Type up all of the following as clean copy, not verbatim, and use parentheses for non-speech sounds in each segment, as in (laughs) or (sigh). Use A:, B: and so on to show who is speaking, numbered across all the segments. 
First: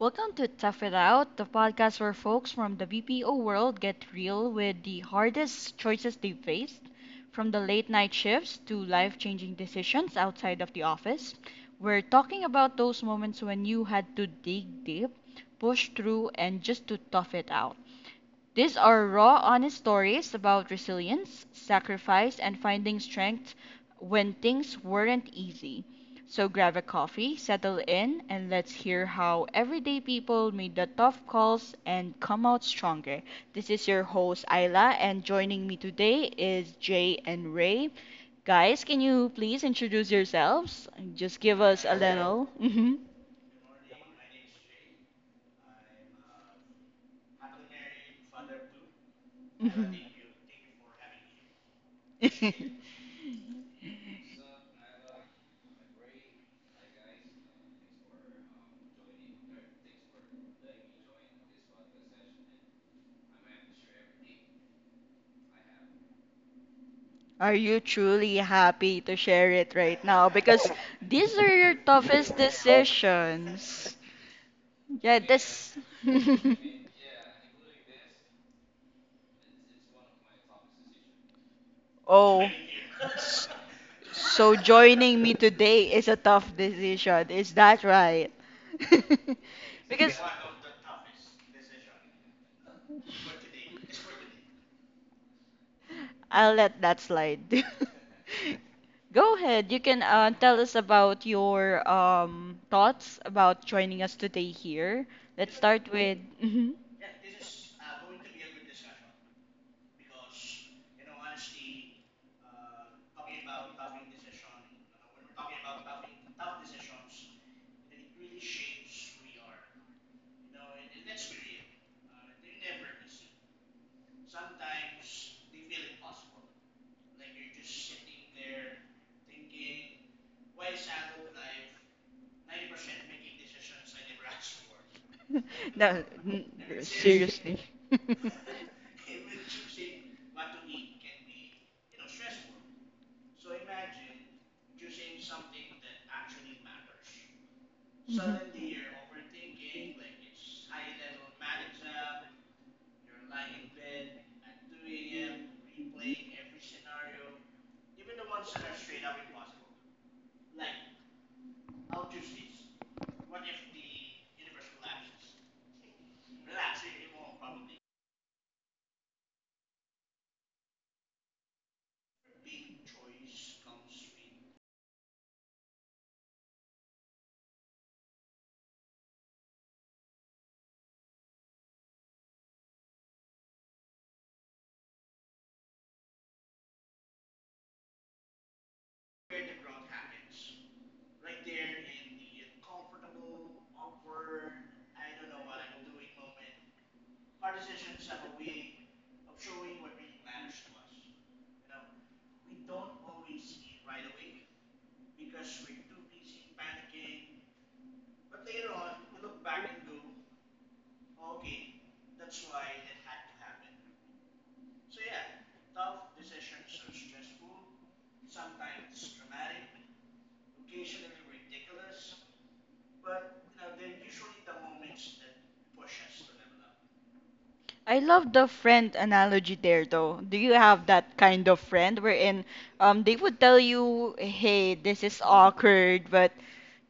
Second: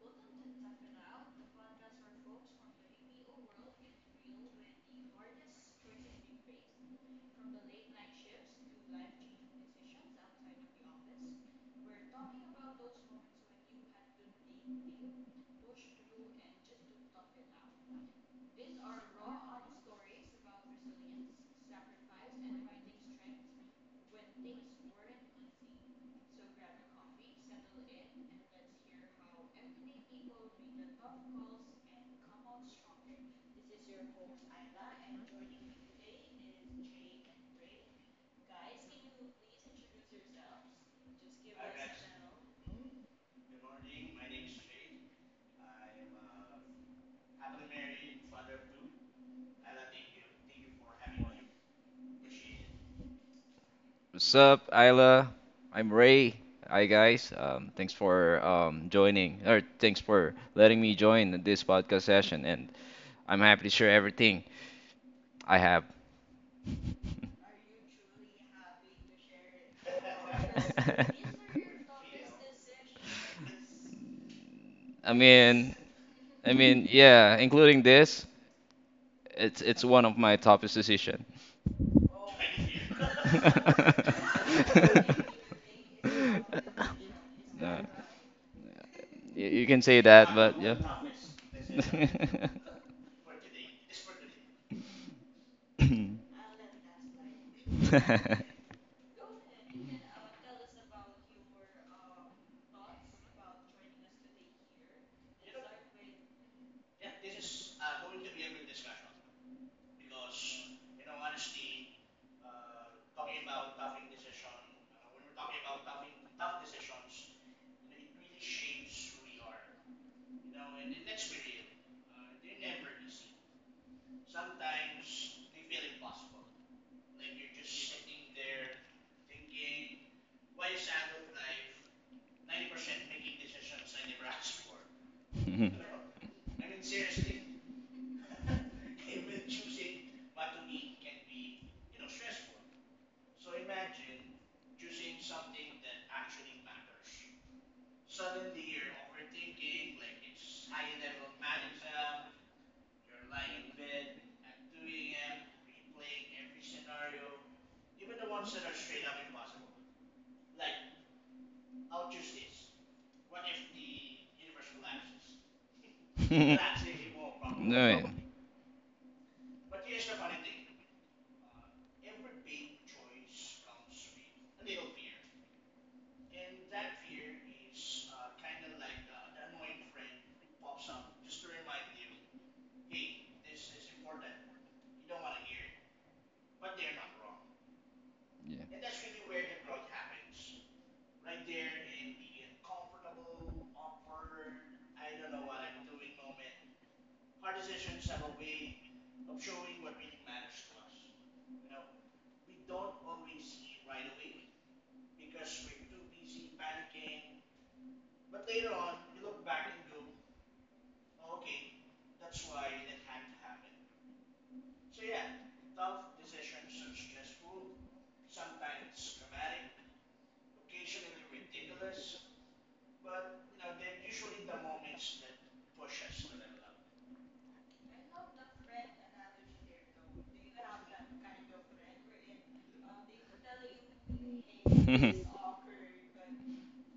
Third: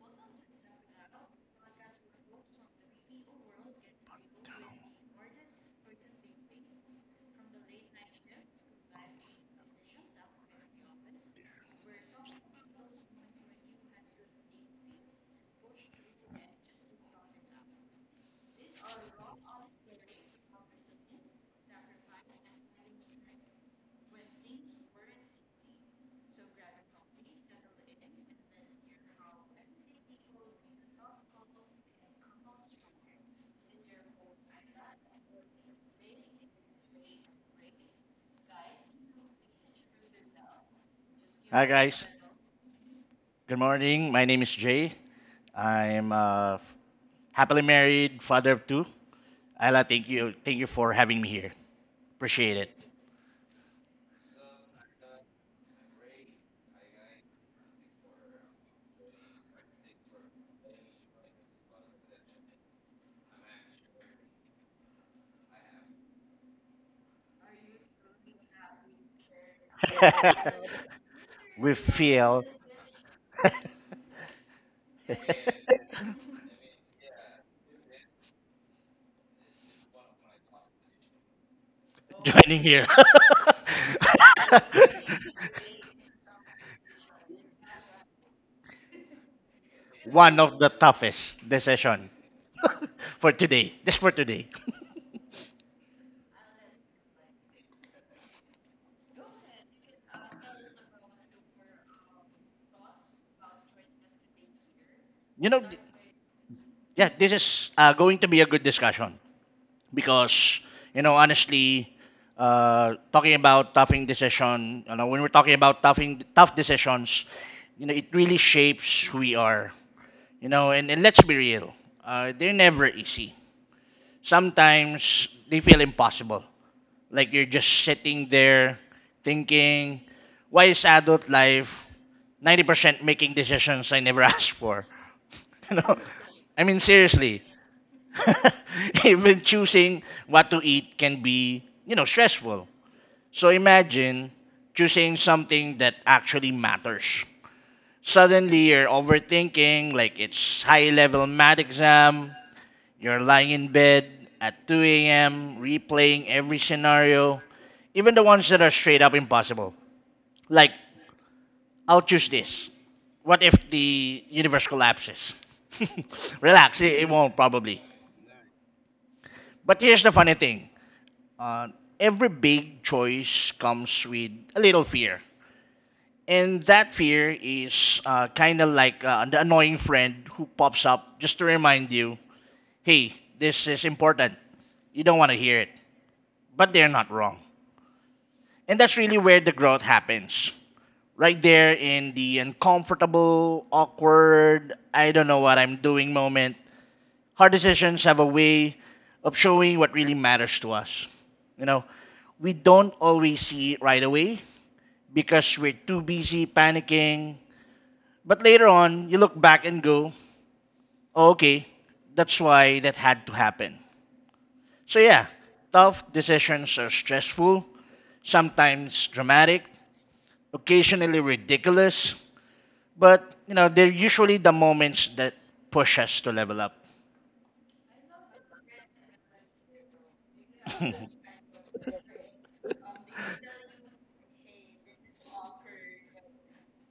A: Welcome to Tough It Out, the podcast where folks from the BPO world get real with the hardest choices they faced, from the late night shifts to life changing decisions outside of the office. We're talking about those moments when you had to dig deep, push through, and just to tough it out. These are raw, honest stories about resilience, sacrifice, and finding strength when things weren't easy. So grab a coffee, settle in, and let's hear how everyday people made the tough calls and come out stronger. This is your host, Ayla, and joining me today is Jay and Ray. Guys, can you please introduce yourselves? Just give
B: Hi,
A: us a
B: guys.
A: little.
B: Good morning. My name is Jay. I'm happily married, father of two. Ayla, thank you. Thank you for having me here.
A: Hmm
B: Appreciate
A: (laughs)
B: it.
C: What's up, Isla? I'm Ray. Hi, guys. Thanks for joining, or thanks for letting me join this podcast session. And I'm happy to share everything I have.
A: Are you truly happy to share it right now? Because
B: (laughs)
A: these
C: (laughs)
A: are
B: We
A: your toughest
B: feel (laughs)
A: decisions.
C: I
A: Yeah,
C: mean,
A: this. (laughs)
C: yeah, including this, it's one of my toughest decision.
A: oh,
B: joining here.
A: s-
B: (laughs)
C: (laughs)
A: so joining me today is a tough decision. Is
C: No.
A: that right?
C: You can
A: (laughs)
C: say
A: because.
C: that,
B: One
C: but
B: of the
C: yeah.
B: toughest decision
C: (laughs)
B: (laughs) for today. Just for today. (laughs)
A: I'll let that slide. (laughs) Go ahead. You can tell us about your thoughts about joining us today here.
B: You
A: Let's
B: know,
A: start with. Mhm.
B: yeah, this is going to be a good discussion. Because honestly, talking about toughing decision you know when we're talking about toughing tough decisions, you know, it really shapes who we are, you know. And let's be real, they're never easy. Sometimes they feel impossible, like you're just sitting there thinking, why is adult life 90% making decisions I never (laughs) asked for? (laughs) You know,
A: No, n-
B: I mean, seriously.
A: Seriously. (laughs)
B: (laughs) Even choosing what to eat can be, you know, stressful. So imagine choosing something that actually matters.
A: Mhm.
B: Suddenly you're overthinking, like it's high level math exam, you're lying in bed at 2 a.m., replaying every scenario, even the ones that are straight up impossible. Like, I'll choose this. What if the universe collapses? (laughs) Relax, it won't probably.
C: No, yeah.
B: But here's the funny thing. Uh, every big choice comes with a little fear. And that fear is kind of like the annoying friend who pops up just to remind you, hey, this is important. You don't want to hear it. But they're not wrong. And that's really where the growth happens. Right there in the uncomfortable, awkward, I don't know what I'm doing moment. Hard decisions have a way of showing what really matters to us. You know, we don't always see it right away because we're too busy panicking. But later on, you look back and go, oh, okay, that's why that had to happen. So, yeah, tough decisions are stressful, sometimes dramatic, occasionally ridiculous, but you know, they're usually the moments that push us to level up.
A: I love the friend analogy there, though. Do you have
B: (laughs)
A: that kind of friend wherein they would tell you, "Hey, this
C: Yeah.
A: is awkward, but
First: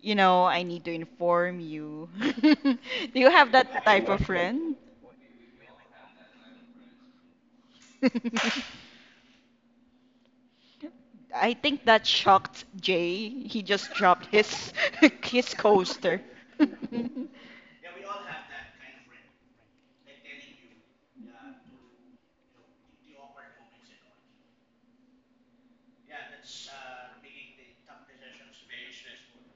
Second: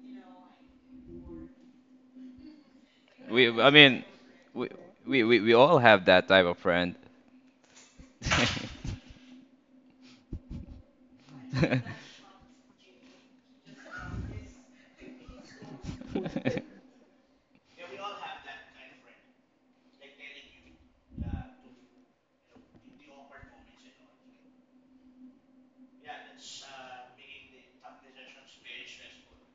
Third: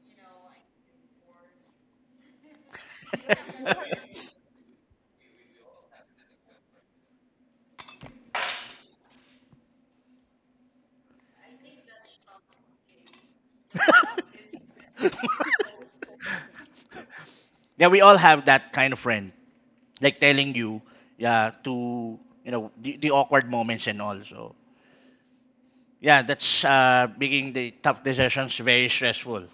A: you know, I need to inform you." (laughs) Do you
C: (laughs)
A: have
C: we, I
A: that
C: mean,
A: type of
C: we,
A: friend? (laughs)
C: we all have that type of friend. (laughs)
A: I think that shocked Jay. He just dropped his (laughs) his coaster. (laughs)
B: Yeah, we all have that kind of friend, like telling you, yeah, to, you know, the awkward moments and all. So yeah, that's making the tough decisions very stressful. (laughs)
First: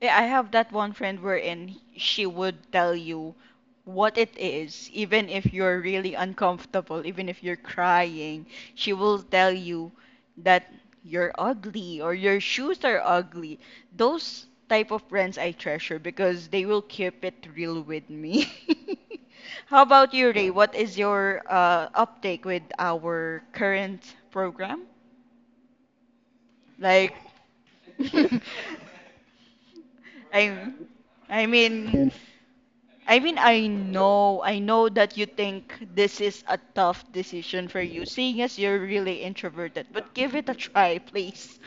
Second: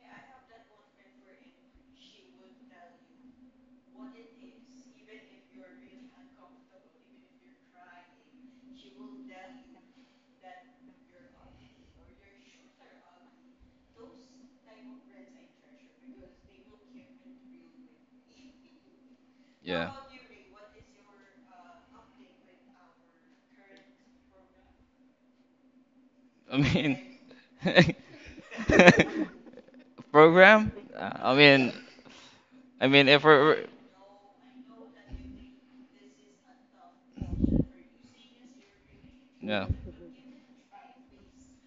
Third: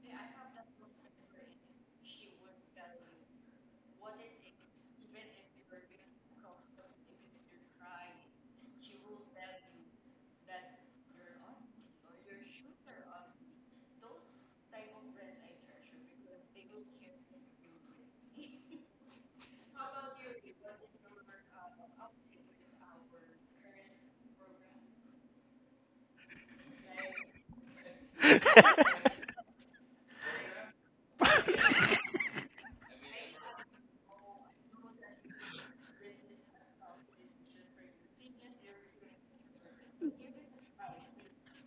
A: Yeah, I have that one friend wherein she would tell you what it is, even if you're really uncomfortable, even if you're crying, she will tell you that you're ugly or your shoes are ugly. Those type of friends I treasure because they will keep it real with me. (laughs) How
C: Yeah.
A: about you, Ray? What is your uptake with our current program?
C: I
A: Like,
C: mean,
A: (laughs)
C: (laughs) program?
A: I,
C: Uh, I
A: I
C: mean,
A: mean,
C: if we're,
A: I
C: we're-
A: know, that you think this is a tough decision for you, seeing as you're really
C: yeah.
A: introverted, but give it a try, please.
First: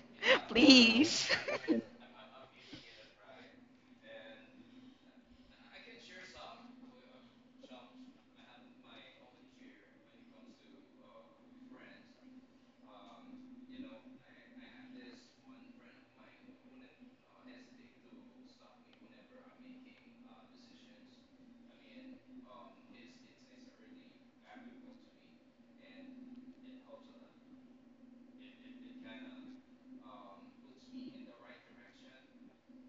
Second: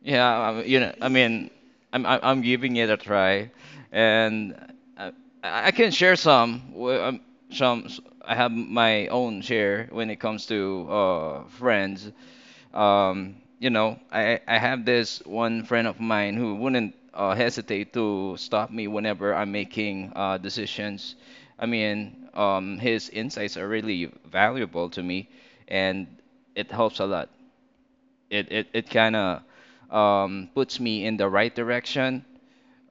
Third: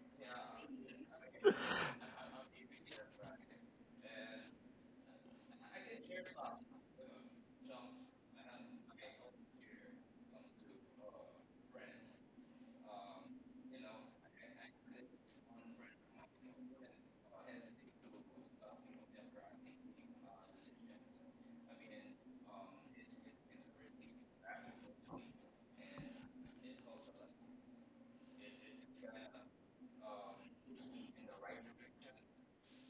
A: (laughs)
C: Yeah, you know,
A: Please. (laughs)
C: I'm giving it a try, and I, I can share some. I have my own share when it comes to friends. You know, I have this one friend of mine who wouldn't hesitate to stop me whenever I'm making decisions. His insights are really valuable to me, and it helps a lot it kind of puts me in the right direction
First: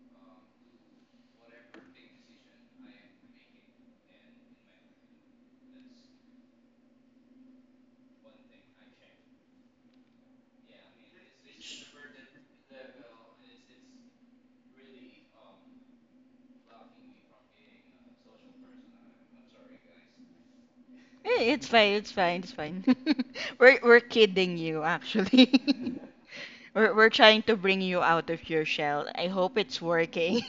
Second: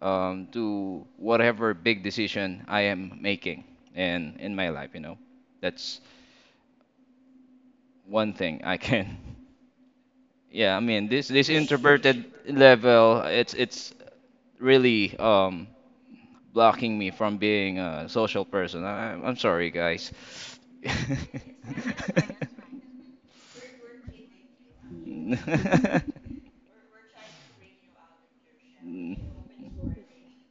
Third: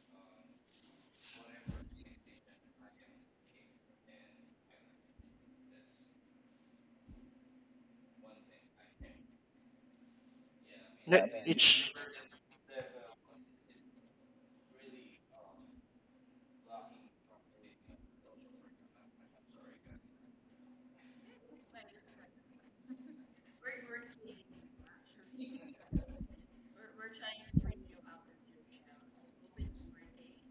C: to whatever big decision I am making in my life. You know, that's one thing I can. (laughs) Yeah, this
B: It's
C: introverted level, it's really blocking me from being a social person. I'm sorry, guys. (laughs)
A: Eh,
C: (laughs)
A: it's fine, it's fine. (laughs) We're kidding you,
C: Um,
A: actually. (laughs) We're trying to bring you out of your shell. I hope it's working.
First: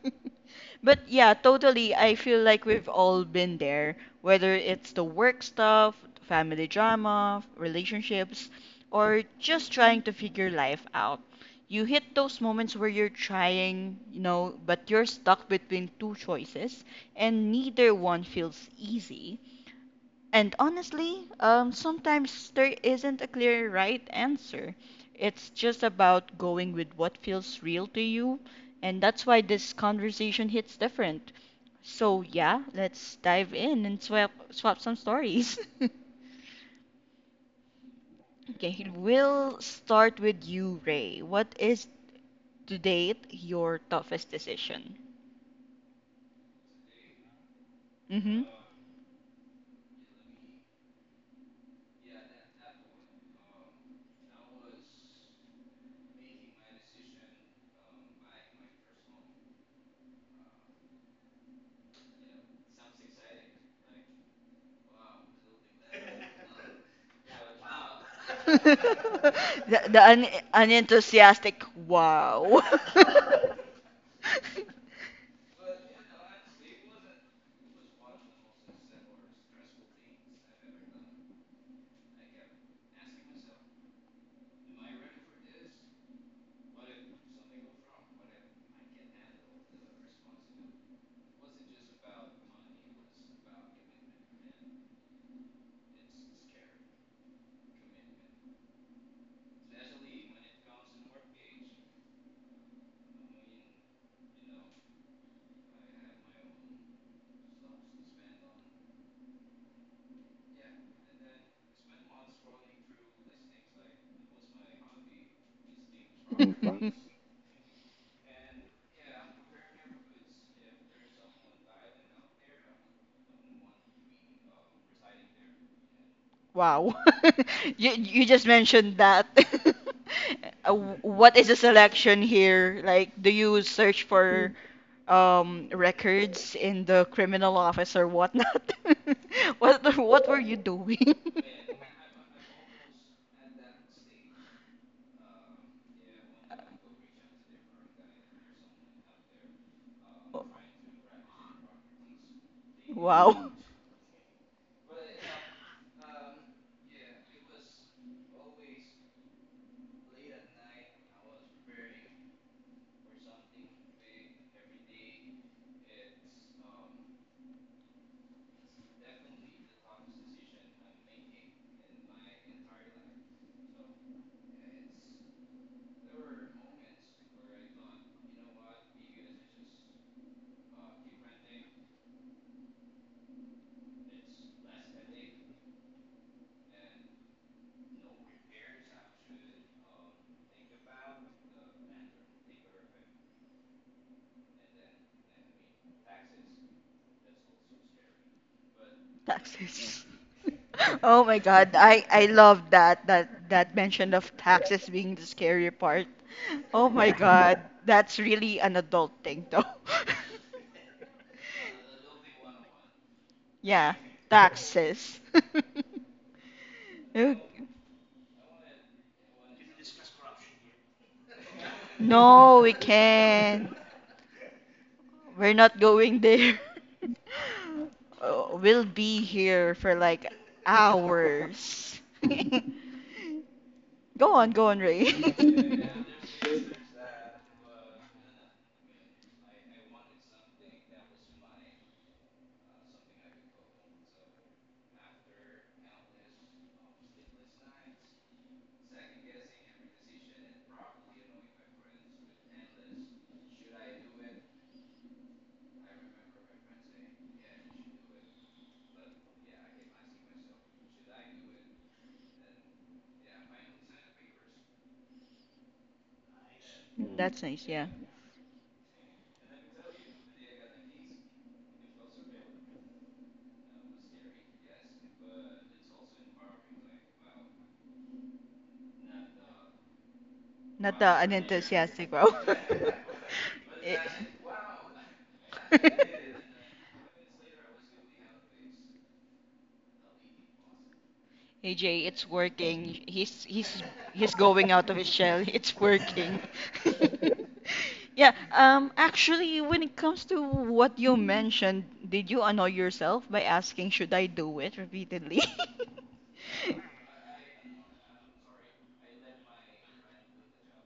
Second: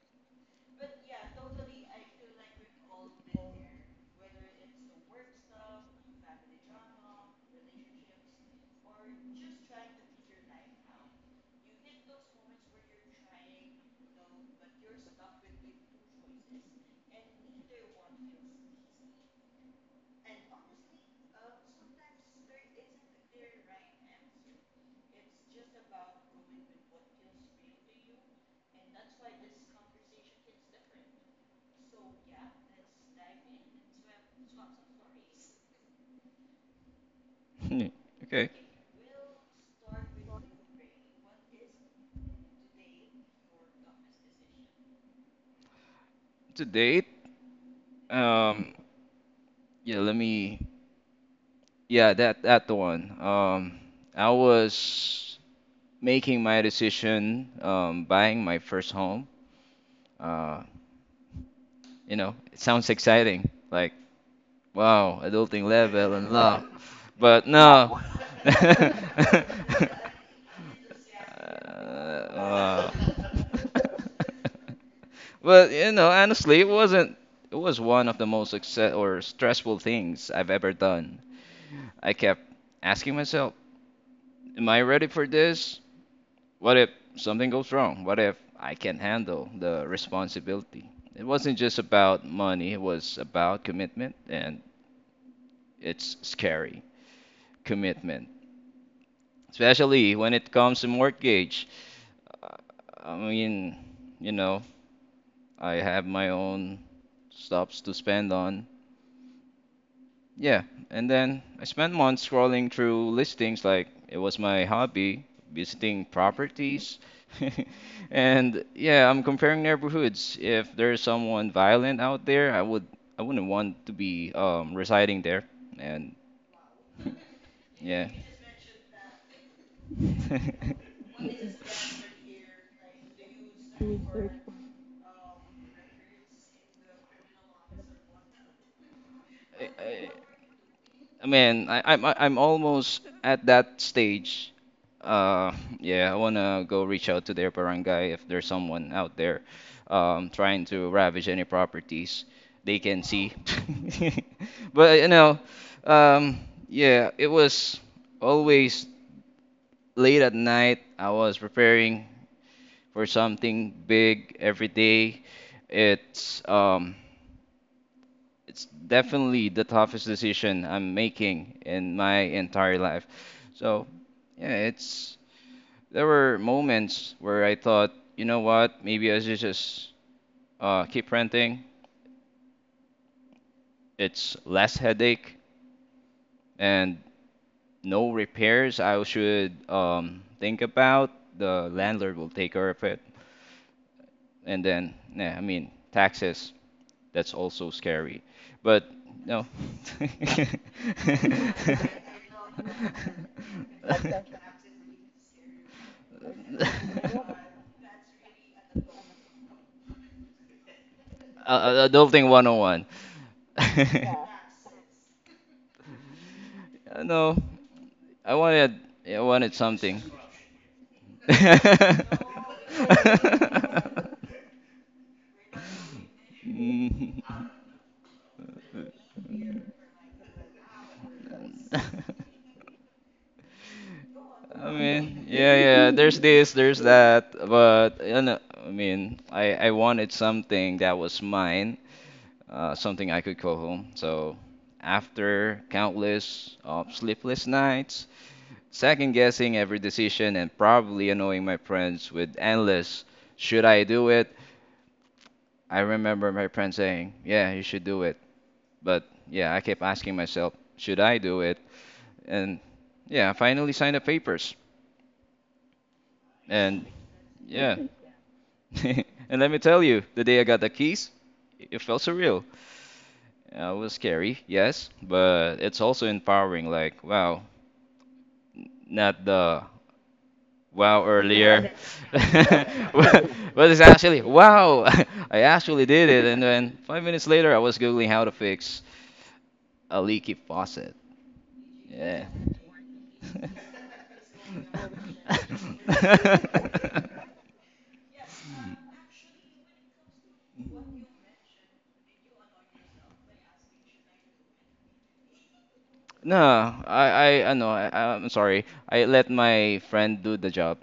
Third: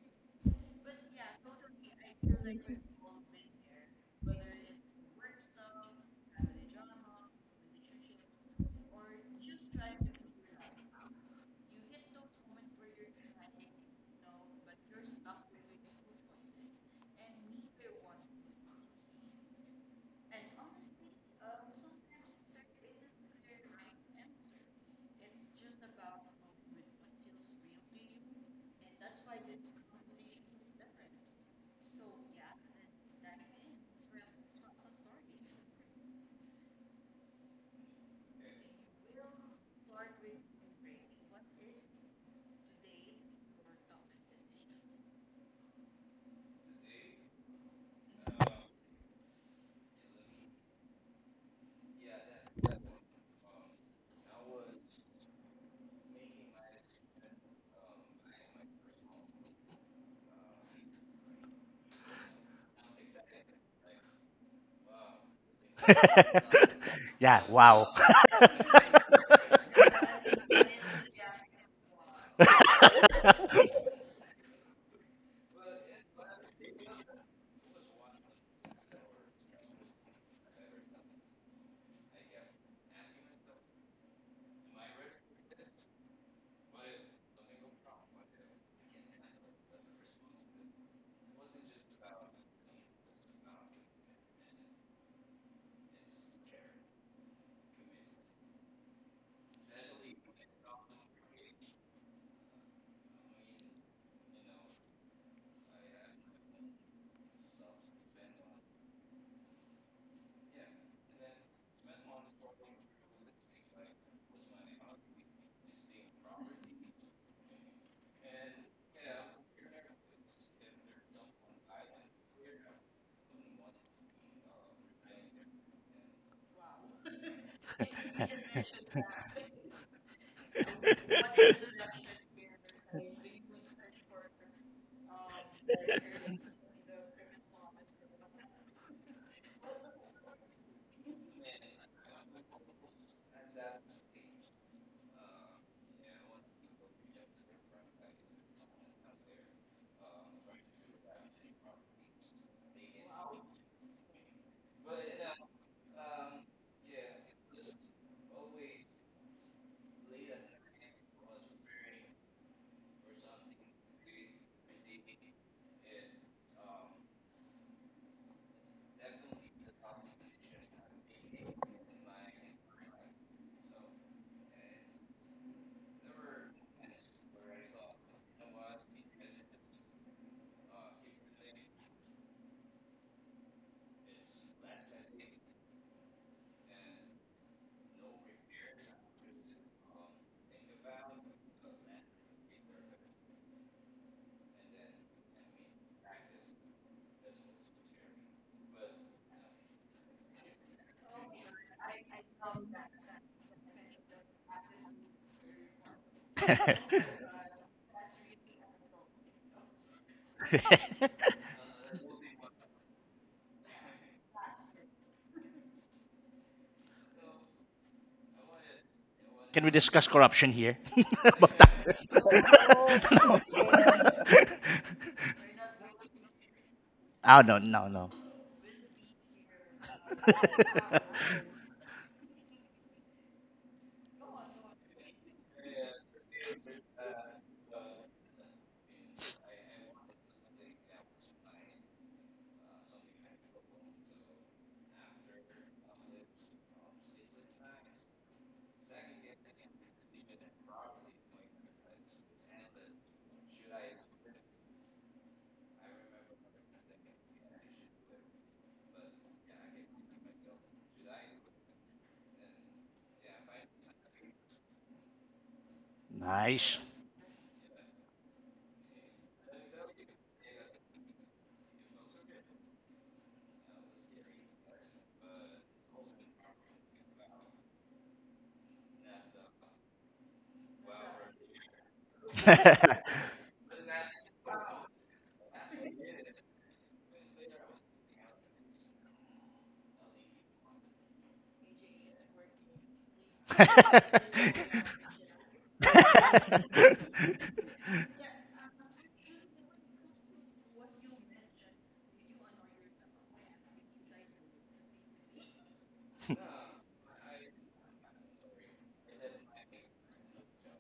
A: (laughs) But yeah, totally. I feel like we've all been there, whether it's the work stuff, family drama, relationships, or just trying to figure life out. You hit those moments where you're trying, you know, but you're stuck between two choices, and neither one feels easy. And honestly, sometimes there isn't a clear right answer. It's just about going with what feels real to you. And that's why this conversation hits different. So, yeah, let's dive in and swap some stories. (laughs)
C: okay.
A: Okay, we'll start with you, Ray. What is, to date, your toughest decision?
C: To date,
A: Mm-hmm.
C: um, yeah, let me, yeah, that the one. I was making my decision, buying my first home. Uh, you know, it sounds exciting. Like, wow, adulting level
B: (laughs)
C: unlocked.
B: yeah,
C: But
B: wow.
C: no.
A: The,
C: (laughs)
A: the un- Unenthusiastic wow. (laughs)
C: Wow. But you know, honestly, it wasn't. It was one of the most success or stressful things I've ever done. I kept asking myself, "Am I ready for this? What if something goes wrong? What if I can't handle the responsibility?" It wasn't just about money. It was about commitment, and it's scary. Commitment, especially when it comes to mortgage. Uh, I mean, you know, I have my own stops to spend on. Yeah, and then I spent months scrolling through listings like it was my hobby, visiting
A: Mhm.
C: properties. (laughs) And yeah, I'm comparing neighborhoods. If there's someone violent out there, I wouldn't want to be residing there. And
A: Wow. (laughs) You
C: yeah.
A: you just mentioned that. (laughs)
C: (laughs)
A: Uh, what is the selection here? Like, do you search for
B: (laughs)
A: records in the criminal office or whatnot? (laughs) What
C: I-
A: what were you doing?
C: I mean, I- I'm almost at that stage. Uh, yeah, I wanna go reach out to their barangay if there's someone out there, trying to ravage any properties they
A: (laughs)
C: can see.
A: Wow.
C: (laughs) But you know, um, yeah, it was always late at night. I was preparing for something big every day. It's um. It's definitely the toughest decision I'm making in my entire life. So, yeah, it's there were moments where I thought, you know what, maybe I should just keep renting. It's less headache and no repairs I should think about. The landlord will take care of it. And then, yeah, I mean, taxes. That's also scary. But no.
A: Taxes.
C: (laughs)
A: (laughs) Oh my God, I love that mention of taxes being the scary part. Oh my
B: (laughs)
A: God, that's really an adult thing though. (laughs)
C: Adulting 101.
A: Yeah,
C: (laughs)
A: taxes. (laughs) Oh,
C: No, I wanted I wanted
B: Can we
C: something.
B: discuss corruption here? (laughs) About
C: (laughs)
B: taxes?
A: no, we
B: (laughs) No.
A: can't. We're
B: (laughs)
A: not going there.
C: Mm.
A: (laughs)
B: Oh, no, no, no.
A: Oh, we'll be here for like hours. (laughs) Go on, go
C: I
A: on, Ray.
C: mean, yeah,
A: (laughs)
C: yeah. There's that, but you know, I wanted something that was mine, something I could call home. So after countless sleepless nights, second guessing every decision, and probably annoying my friends with endless "should I do it?" I remember my friend saying, "Yeah, you should do it," but yeah, I kept asking myself, "Should I do it?" And yeah, I finally signed the papers,
B: (laughs) Nice.
C: and
B: (laughs)
A: That's nice,
C: yeah,
A: yeah.
C: (laughs) and let me tell you, the day I got the keys, it felt surreal. It was scary, yes, but it's also empowering. Like, wow, not the
A: Not
C: wow
A: the
C: earlier,
A: unenthusiastic
C: (laughs)
A: wow. (laughs)
C: but it's
A: Eh.
C: actually wow. (laughs) I actually did it, and then 5 minutes later, I was googling how to fix a leaky faucet.
A: (laughs) AJ, it's
C: Yeah.
A: working. He's going out of his shell. It's
C: (laughs)
A: working. (laughs) Yeah, actually when it comes to what you mentioned, did you annoy yourself by asking should I do it repeatedly? (laughs)
C: No, I, I know. I'm sorry. I let my friend do the job.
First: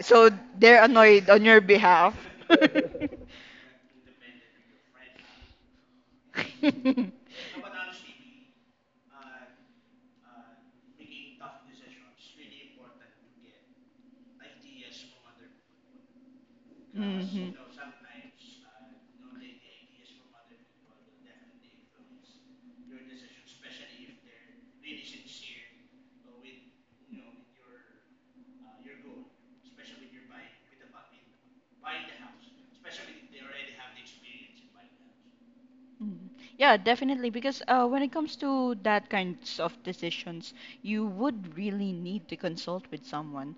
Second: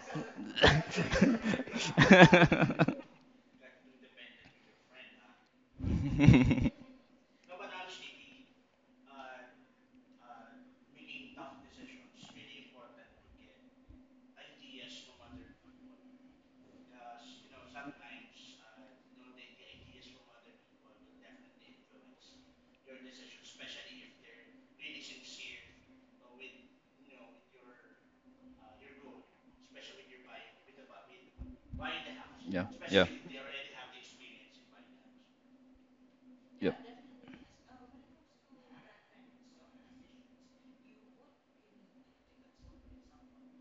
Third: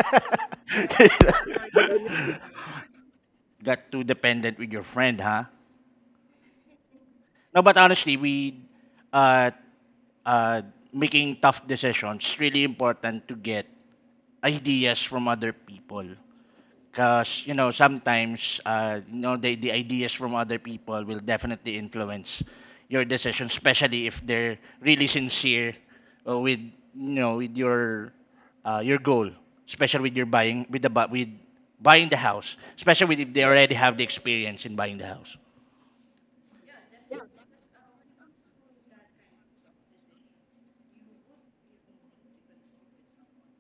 A: So they're annoyed on your behalf. (laughs)
C: (laughs)
B: Got too dependent with your friend, huh?
C: (laughs) yeah,
A: (laughs)
B: No, but honestly, we uh, uh, making tough decisions, it's really important to get ideas from other people. Because, you
A: Mhm.
B: know, sometimes, you know, the ideas from other people will definitely influence your decision, especially if they're really sincere, with, you know, with your goal, especially with your buying, with the with buying the house,
C: yeah,
B: especially with if they already have the experience in buying the house.
A: Mm.
C: yep,
A: Yeah, definitely. Because when it comes to that kinds of decisions, you would really need to consult with someone,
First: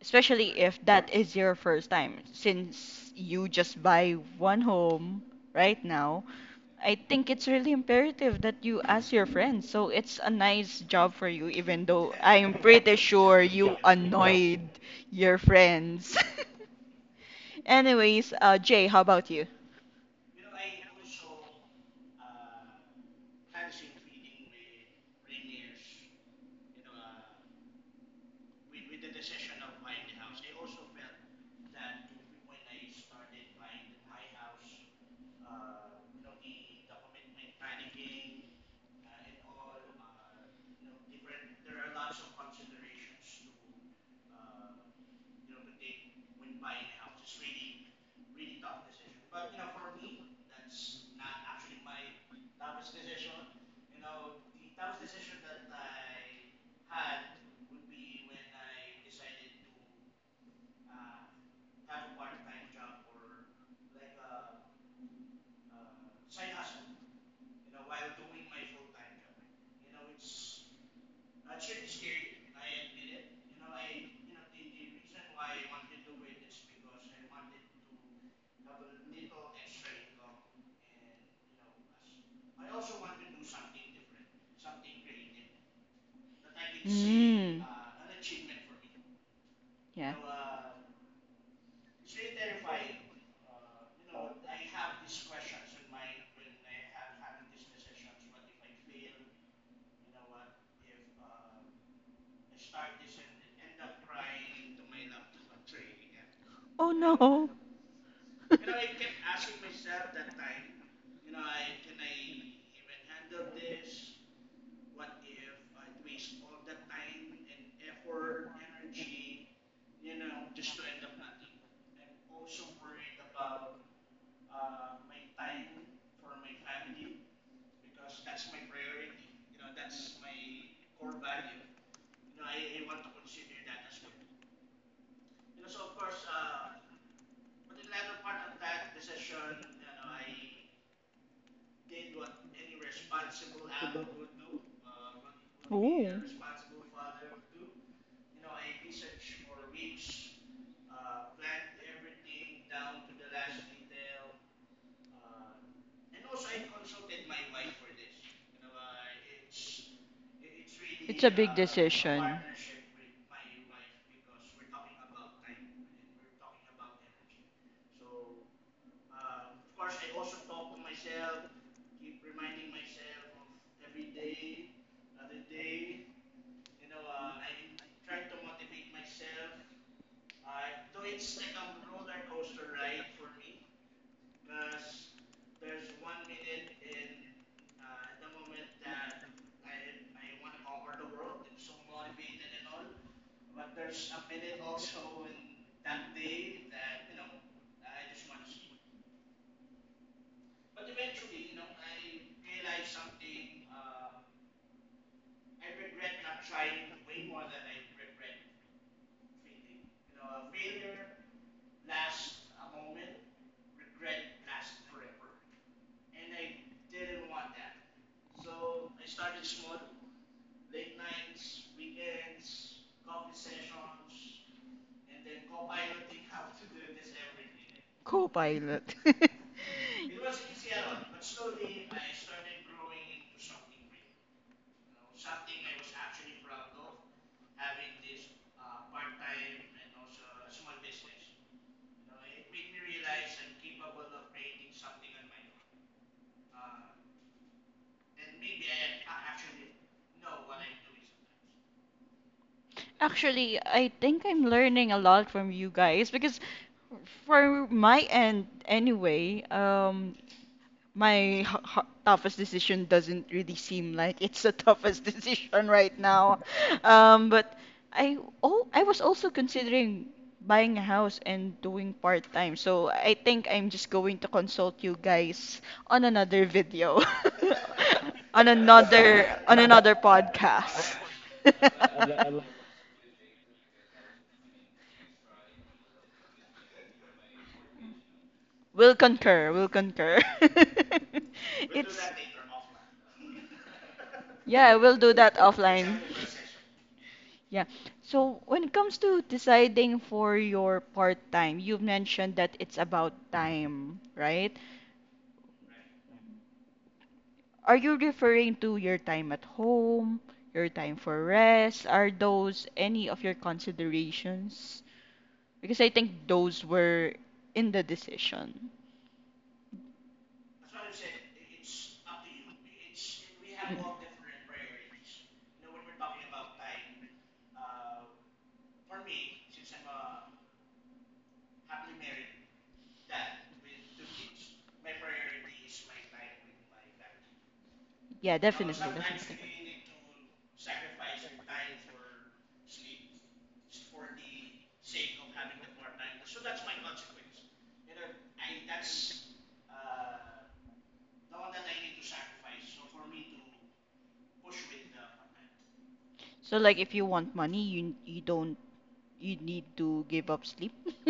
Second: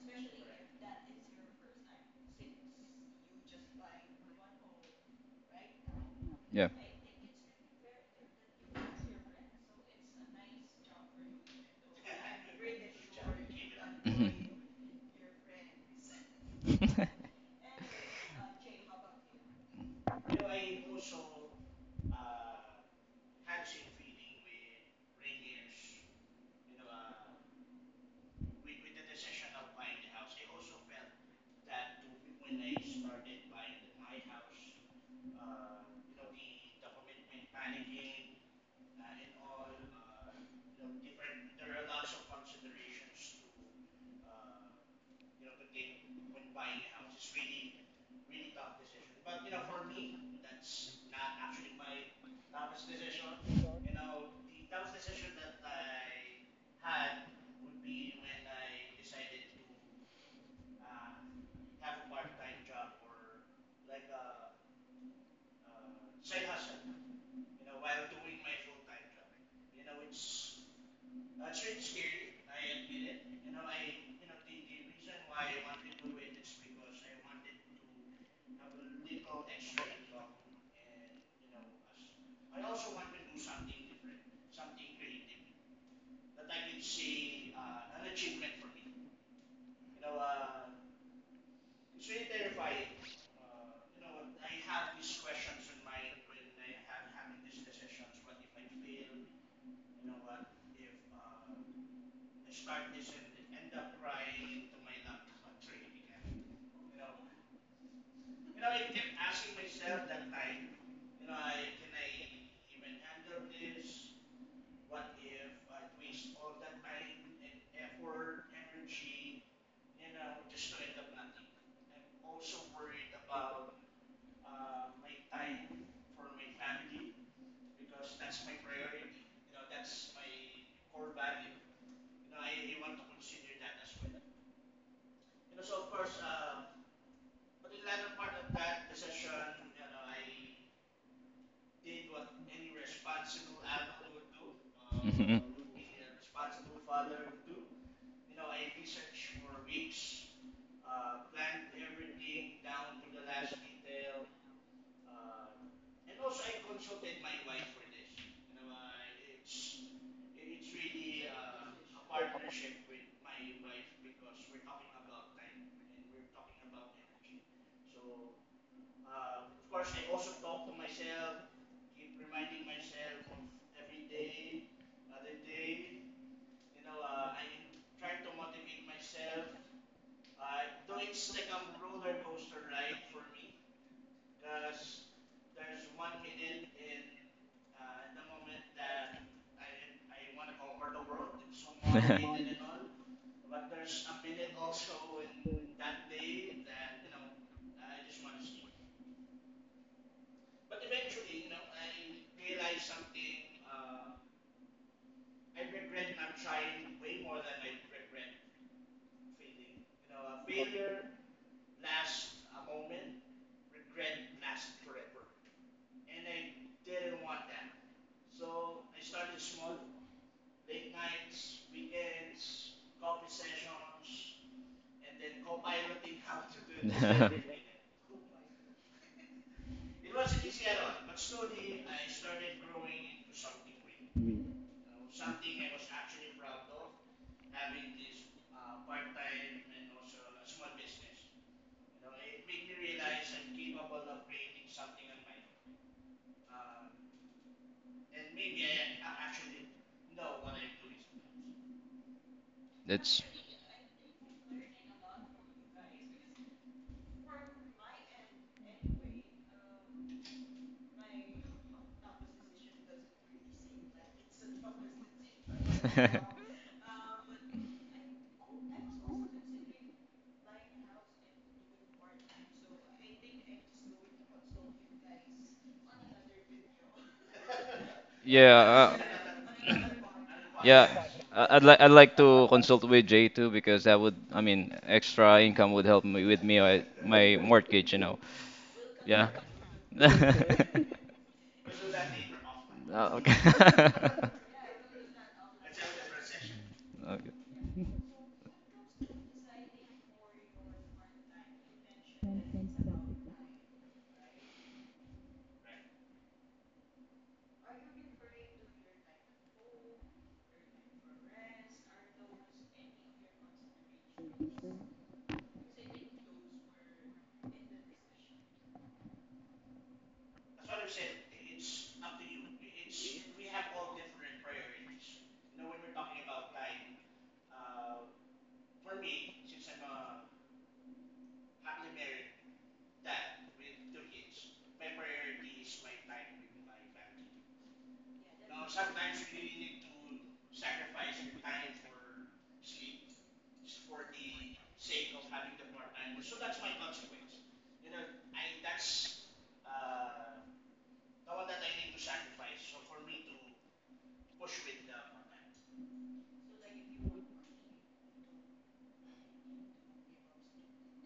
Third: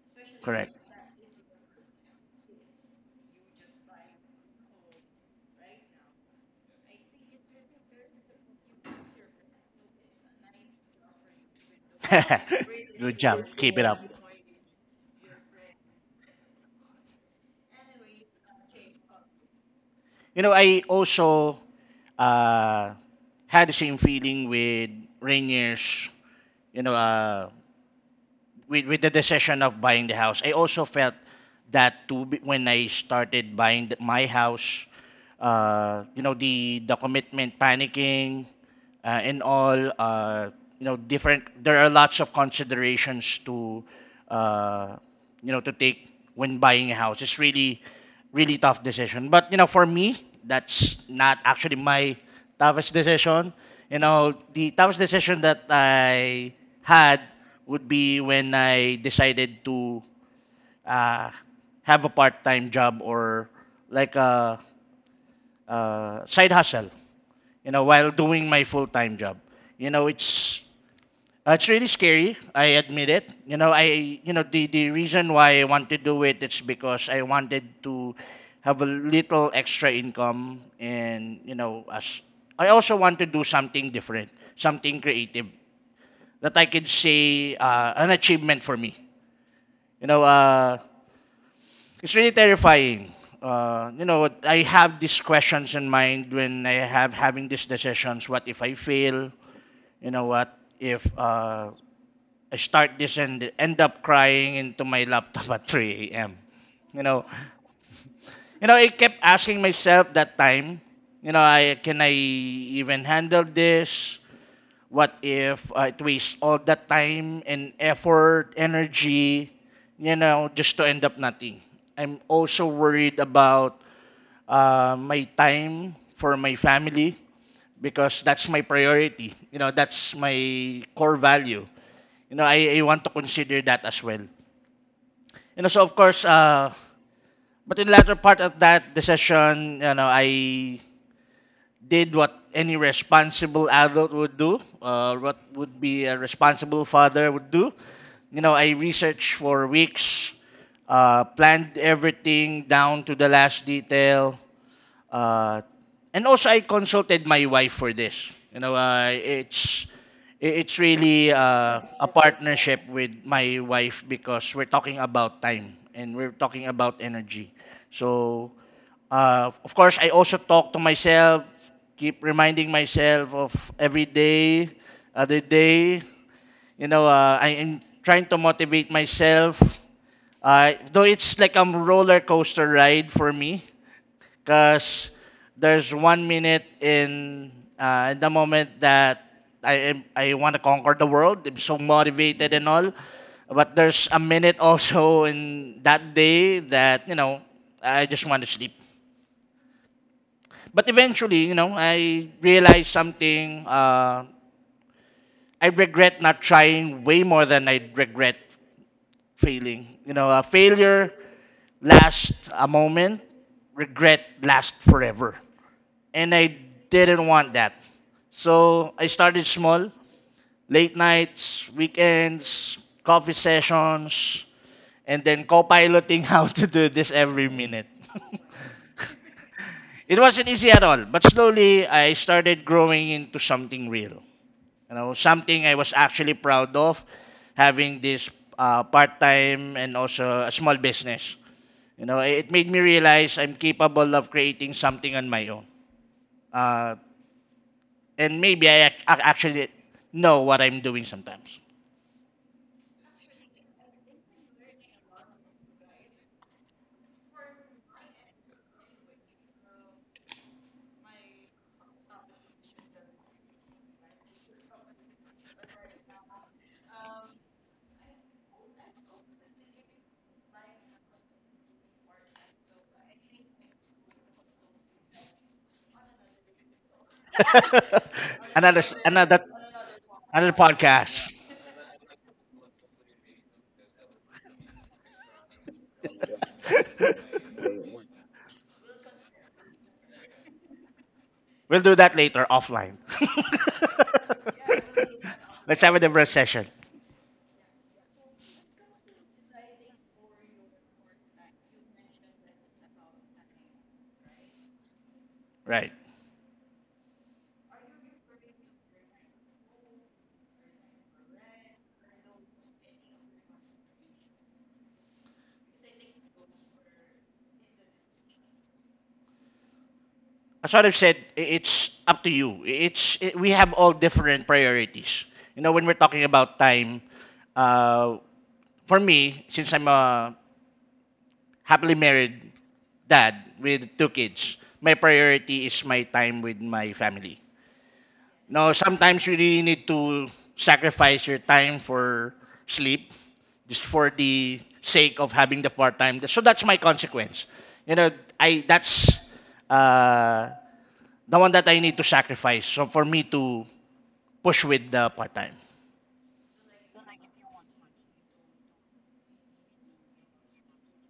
A: especially
B: Correct.
A: if that is your first time. Since you just buy one home right now,
C: yeah.
A: I think it's really imperative that you ask your friends. So it's a nice job for you, even though I'm pretty
B: (laughs) Good job.
A: sure
B: Keep
A: you
B: it up.
C: Mhm.
A: annoyed your friends.
C: (laughs)
A: (laughs) Anyways, Jay, how about you?
B: You know, I also uh, had the same feeling with Rainier's, you know, with the decision of buying the house. I also felt that when I started buying the, my house, you know, the commitment, panicking, and all. You know, different. There are lots of considerations to uh, you know, to take when buying a house. It's really really tough decision. But you know, for me, that's not actually my toughest decision. You know, the toughest decision that I had would be when I decided to uh, have a part-time job, or like a side hustle, you know, while doing my full-time job. You know, it's really scary. I admit it. You know, the reason why I want to do it is because I wanted to have a little extra income, and you know, as I also want to do something different, something creative that I could say
A: Mm.
B: an achievement for me. You
A: Yeah.
B: know, it's really terrifying. You know, I have these questions in mind when I have having these decisions. What if I fail? You know, what if I start this and end up crying into my laptop (laughs) at 3 a.m.?
A: Oh
B: You know,
A: no.
B: you know, I kept asking myself that time. You know, I can I even handle this? What if it wastes all that time and effort, energy, you know, just to end up nothing? I'm also worried about my time for my family because that's my priority. You know, that's my core value. You know, I want to consider that as well. You know, so of course, but in the latter part of that decision, you know, I did what any responsible adult would do, what
C: Mhm.
B: would be a
A: Oh.
B: responsible father would do. You know, I researched for weeks, planned everything down to the last detail, uh, and also, I consulted my wife for this. You know, it's
A: It's
B: really
A: a big
B: a
A: decision.
B: partnership with my wife because we're talking about time and we're talking about energy. So, of course, I also talk to myself, keep reminding myself of every day, other day. You know, I am trying to motivate myself. Though it's like a roller coaster ride for me because there's one minute in the moment that I want to conquer the world. I'm so motivated and all, but there's a minute (laughs) also in that day that you know I just want to sleep. But eventually, you know, I realized something. I regret not trying way more than I regret failing. You know, a failure lasts a moment, regret lasts forever, and I didn't want that. So I started small, late nights, weekends, coffee sessions, and then co-piloting (laughs) how to do this every minute.
C: (laughs)
A: Co-pilot.
B: (laughs) It wasn't easy at all, but slowly I started growing into something real. You know, something I was actually proud of, having this part-time and also a small business. You know, it made me realize I'm capable of creating something on my own. Uh, and maybe I actually know what I'm doing sometimes.
A: (laughs)
C: It's
A: Actually, I think I'm learning a lot from you guys because for my end anyway, my toughest decision doesn't really seem like it's the (laughs) toughest decision right now.
C: (laughs)
A: But I oh I was also considering buying a house and doing part time. So I think I'm just going to consult you guys on another video, (laughs) on
B: (laughs) another
C: yeah,
B: s-
A: another
B: another Another
A: podcast.
C: yeah.
B: podcast.
C: I'd like
A: (laughs)
C: to consult with Jay too because that would, I mean, extra income would help me with me my
B: (laughs)
C: mortgage, you know.
A: We'll
C: Yeah.
A: concur. We'll concur.
C: (laughs)
A: (laughs)
B: We'll do
A: it's
B: that later offline.
C: Oh, okay. (laughs)
A: Yeah, we'll do that
B: (laughs) Let's have
A: offline.
B: a different session.
A: Yeah. So when it comes to deciding for your part-time, you have mentioned that it's about time, right?
B: Right.
A: Are you referring to your time at home, your time for rest? Are those any of your considerations? Because I think those were in the decision.
B: As what I've said, it's up to you. It's I We have all different priorities. You know, when we're talking about time, uh, for me, since I'm a happily married dad with two kids, my priority is my time with my family.
A: Yeah,
B: Now,
A: definitely,
B: sometimes you
A: definitely.
B: really need to sacrifice your time for sleep just for the sake of having the part time. So that's my consequence. You know, I that's uh, the one that I need to sacrifice. So for me to push with the part time,
A: So like if you want money, you don't you need to give up sleep? (laughs)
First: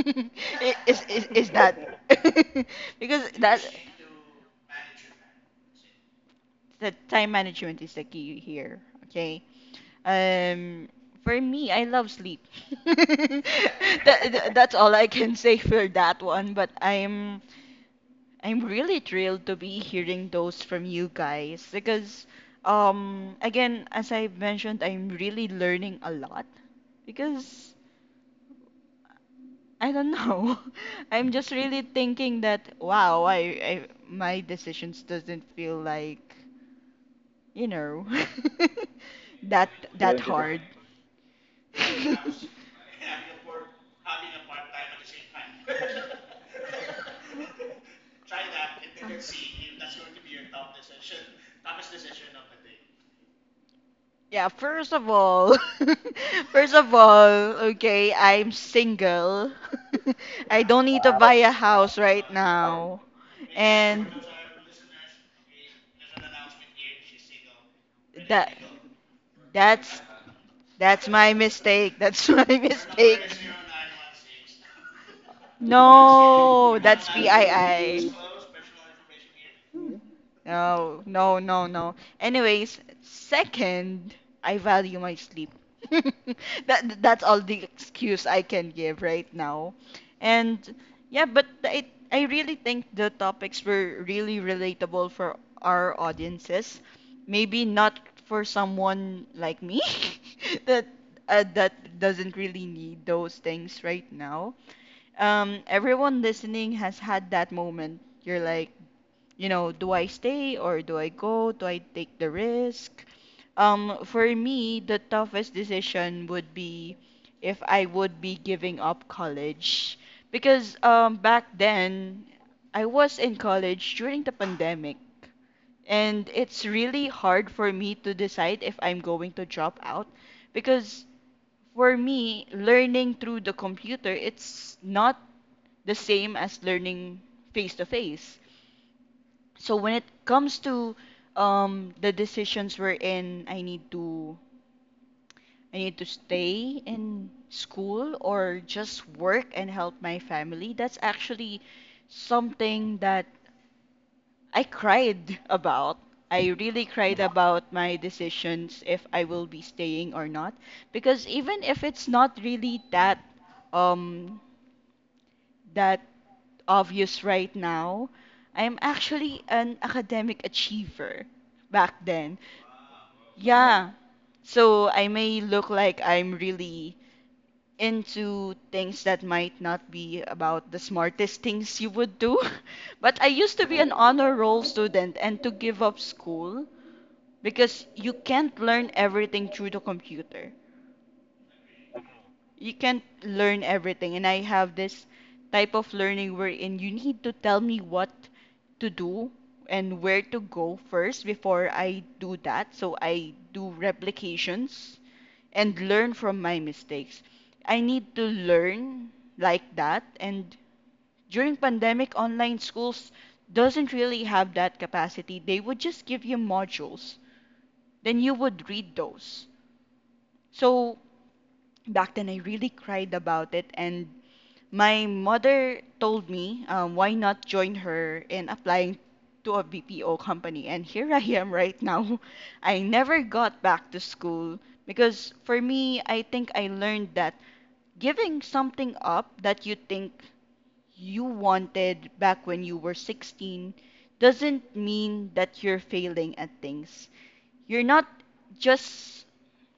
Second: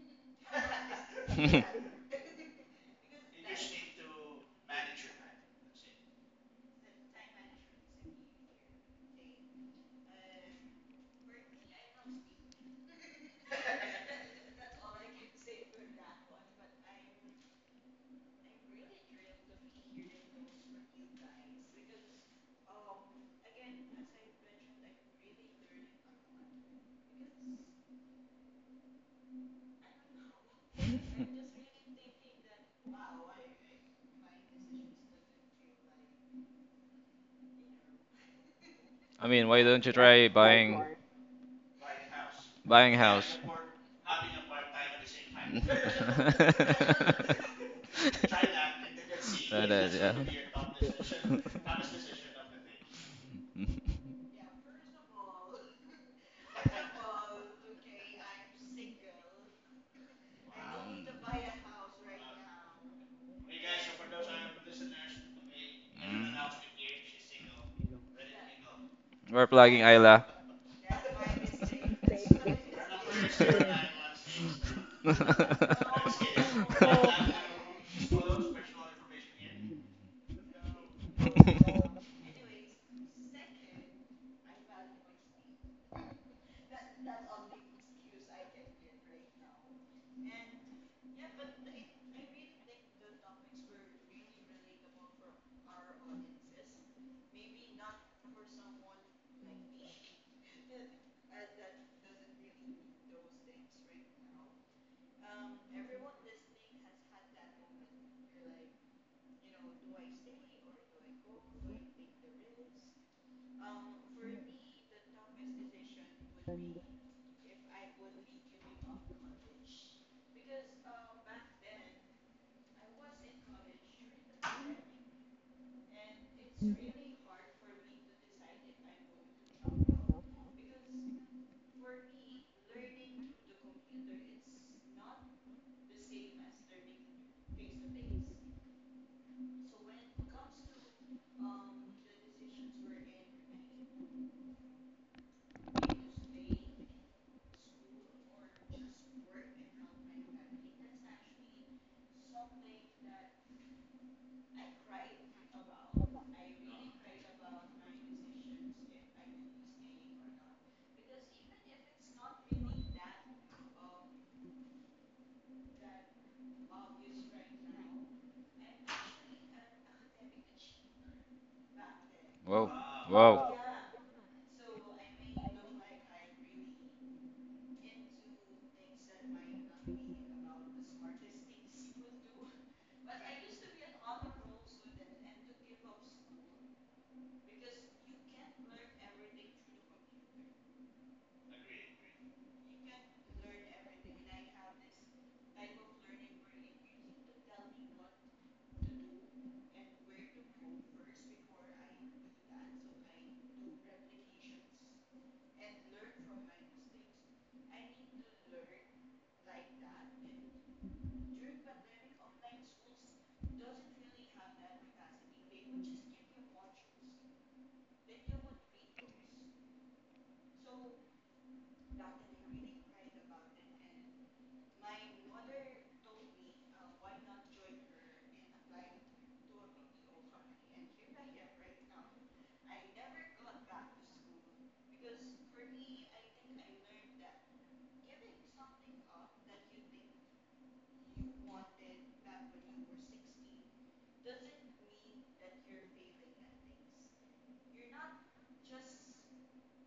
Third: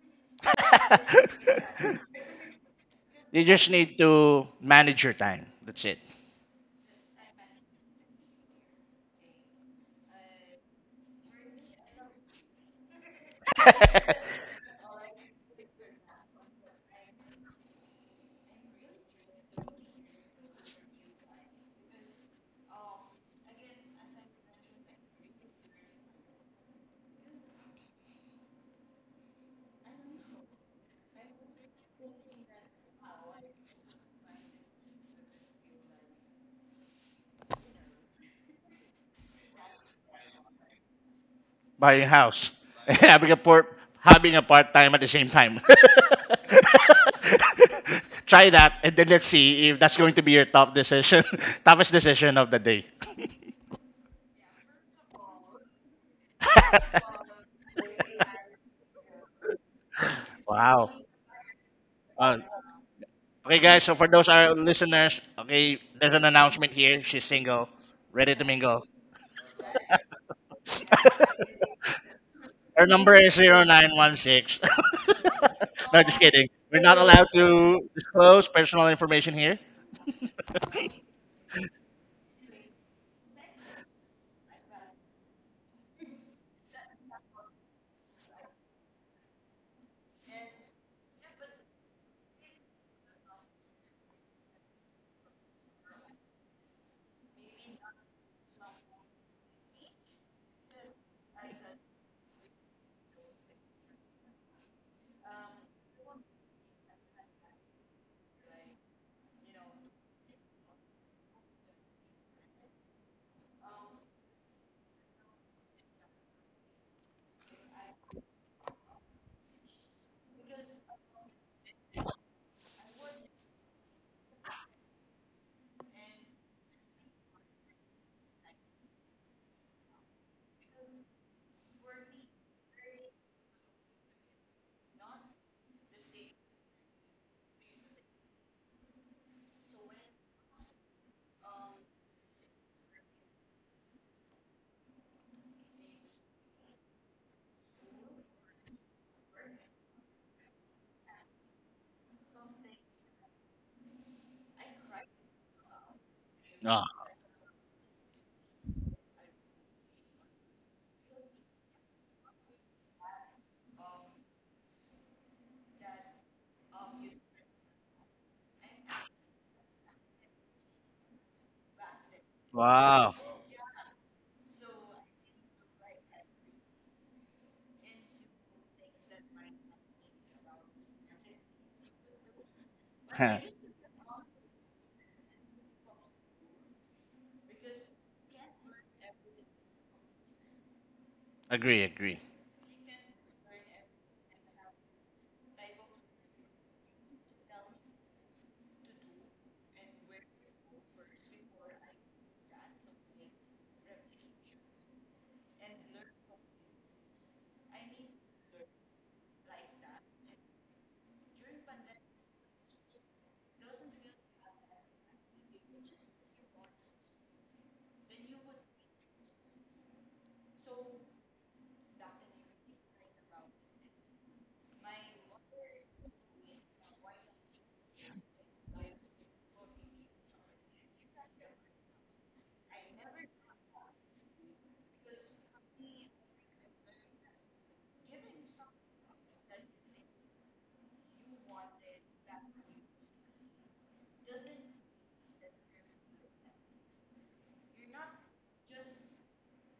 A: Is
C: Okay.
A: that (laughs) because
B: (laughs) you
A: that
B: just need to manage your time. That's it.
A: the time management is the key here. Okay. Um, for me, I love sleep. (laughs)
B: (laughs)
A: That's all I can say for that one. But I'm really thrilled to be hearing those from you guys because again, as I mentioned, I'm really learning a lot because I don't know. (laughs) I'm just really thinking that wow, I my decisions doesn't feel like, you know,
C: (laughs) I mean,
A: (laughs)
C: why
A: that
C: don't you
A: that
C: try
B: Buying a
A: hard.
B: house,
C: buying
B: (laughs)
C: house?
B: having a part having a part time at the same
C: (laughs)
B: time. (laughs)
A: (laughs) (laughs)
C: Try
B: Try that, and then let's see if that's
C: yeah.
B: going to be your top decision, (laughs) toughest decision of the day.
C: Mm.
A: Yeah, first of all, (laughs) first of all,
B: (laughs)
A: okay, I'm single. (laughs) I don't
B: Wow.
A: need to buy Wow. a house right
B: Uh,
A: now.
B: okay, guys. So
A: And
B: for those our listeners, okay, there's an announcement here. She's single, ready to
A: that
B: mingle.
C: We're plugging
A: that's
C: Ayla.
A: my
C: (laughs)
B: (laughs)
A: mistake. That's (laughs) my
B: Her number
A: mistake.
B: is 0916. (laughs) No, just kidding. We're
A: No,
B: not
A: that's
B: allowed to
A: PII.
B: disclose personal information here. (laughs)
A: No, no, no, no. Anyways, second, I value my sleep. (laughs) That's all the excuse I can give right now. And yeah, but I really think the topics were really relatable for our audiences. Maybe not for someone like me (laughs) that that doesn't really need those things right now, everyone listening has had that moment. You're like, you know, do I stay or do I go? Do I take the risk? For me, the toughest decision would be if I would be giving up college. Because back then, I was in college during the pandemic. And it's really hard for me to decide if I'm going to drop out because for me, learning through the computer, it's not the same as learning face to face. So when it comes to the decisions we're in, I need to stay in school or just work and help my family. That's actually something that I cried about. I
B: No.
A: really cried about my decisions if I will be staying or not because even if it's not really that um that obvious right now. I'm actually an academic achiever back then.
C: Whoa,
B: Wow.
C: whoa.
A: Yeah. So I may look like I'm really into things that might not be about the smartest things you would do. (laughs) But I used
B: (laughs)
A: to be an honor roll student and to give up school because you can't learn everything through the computer.
B: Agree, agree.
A: You can't learn everything, and I have this type of learning wherein you need to tell me what to do and where to go first before I do that, so I do replications and learn from my mistakes. I need to learn like that, and during pandemic online schools doesn't really have that capacity. They would just give you modules, then you would read those. So back then I really cried about it, and my mother told me, why not join her in applying to a BPO company, and here (laughs) I am right now. (laughs) I never got back to school because for me I think I learned that giving something up that you think you wanted back when you were 16 doesn't mean that you're failing at things. You're not just,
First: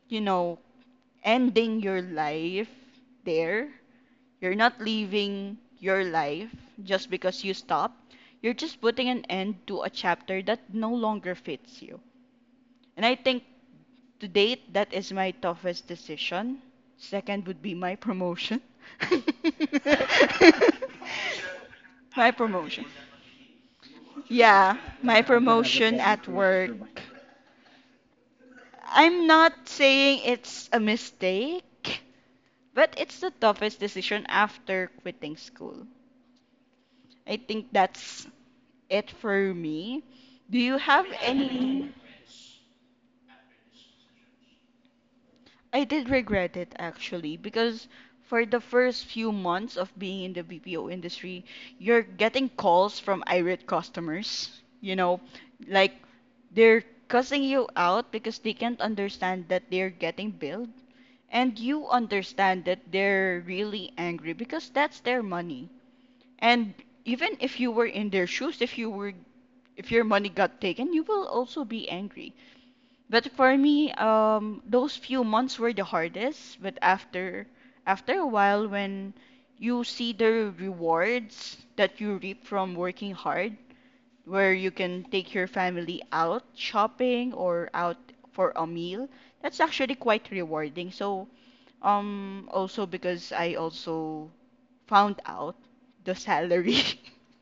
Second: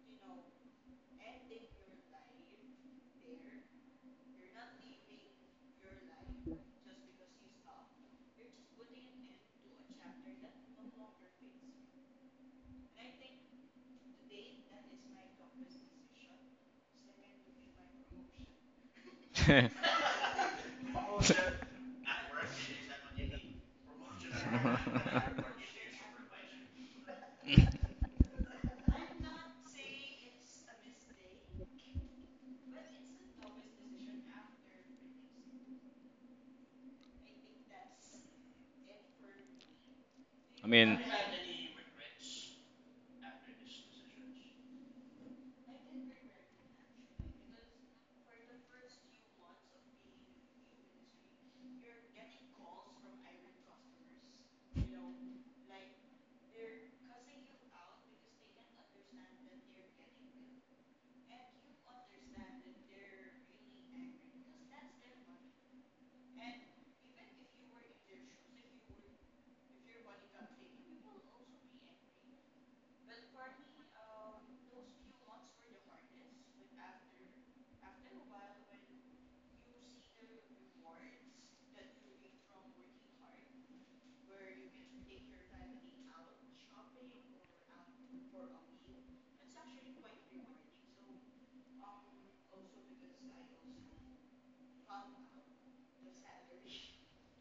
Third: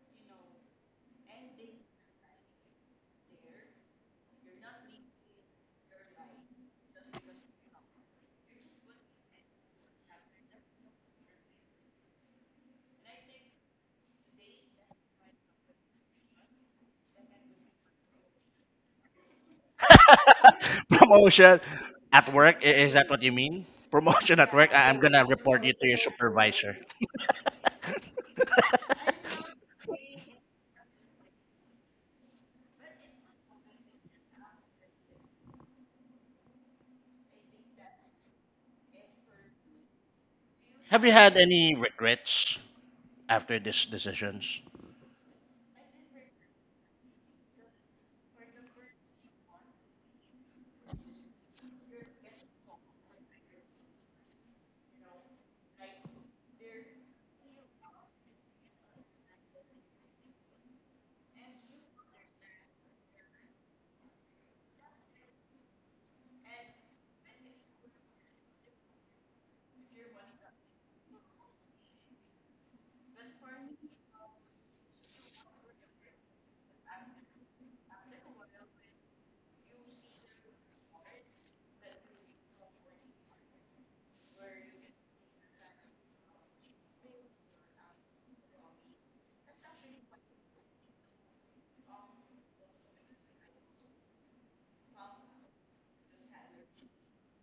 A: you know, ending your life there. You're not leaving your life just because you stop. You're just putting an end to a chapter that no longer fits you. And I think to date, that is my toughest decision. Second would be my promotion.
C: (laughs) I
A: (laughs)
B: (laughs) Promotion
A: My
B: at work,
A: promotion.
B: is that what you mean? Promotion at work,
A: Yeah,
B: I'm
A: my
B: gonna report you to your
A: promotion at work.
B: supervisor. (laughs)
A: I'm not saying it's a mistake. But it's the toughest decision after quitting school. I think that's it for me. Do you
C: mean,
A: have
B: Have you had any
A: any?
B: regrets after these decisions? (laughs)
A: I did regret it actually because for the first few months of being in the BPO industry, you're getting calls from irate customers. You know, like they're cussing you out because they can't understand that they're getting billed. And you understand that they're really angry because that's their money. And even if you were in their shoes, if you were if your money got taken, you will also be angry. But for me, those few months were the hardest. But after a while, when you see the rewards that you reap from working hard, where you can take your family out shopping or out for a meal. That's actually quite rewarding. So, also because I also found out the salary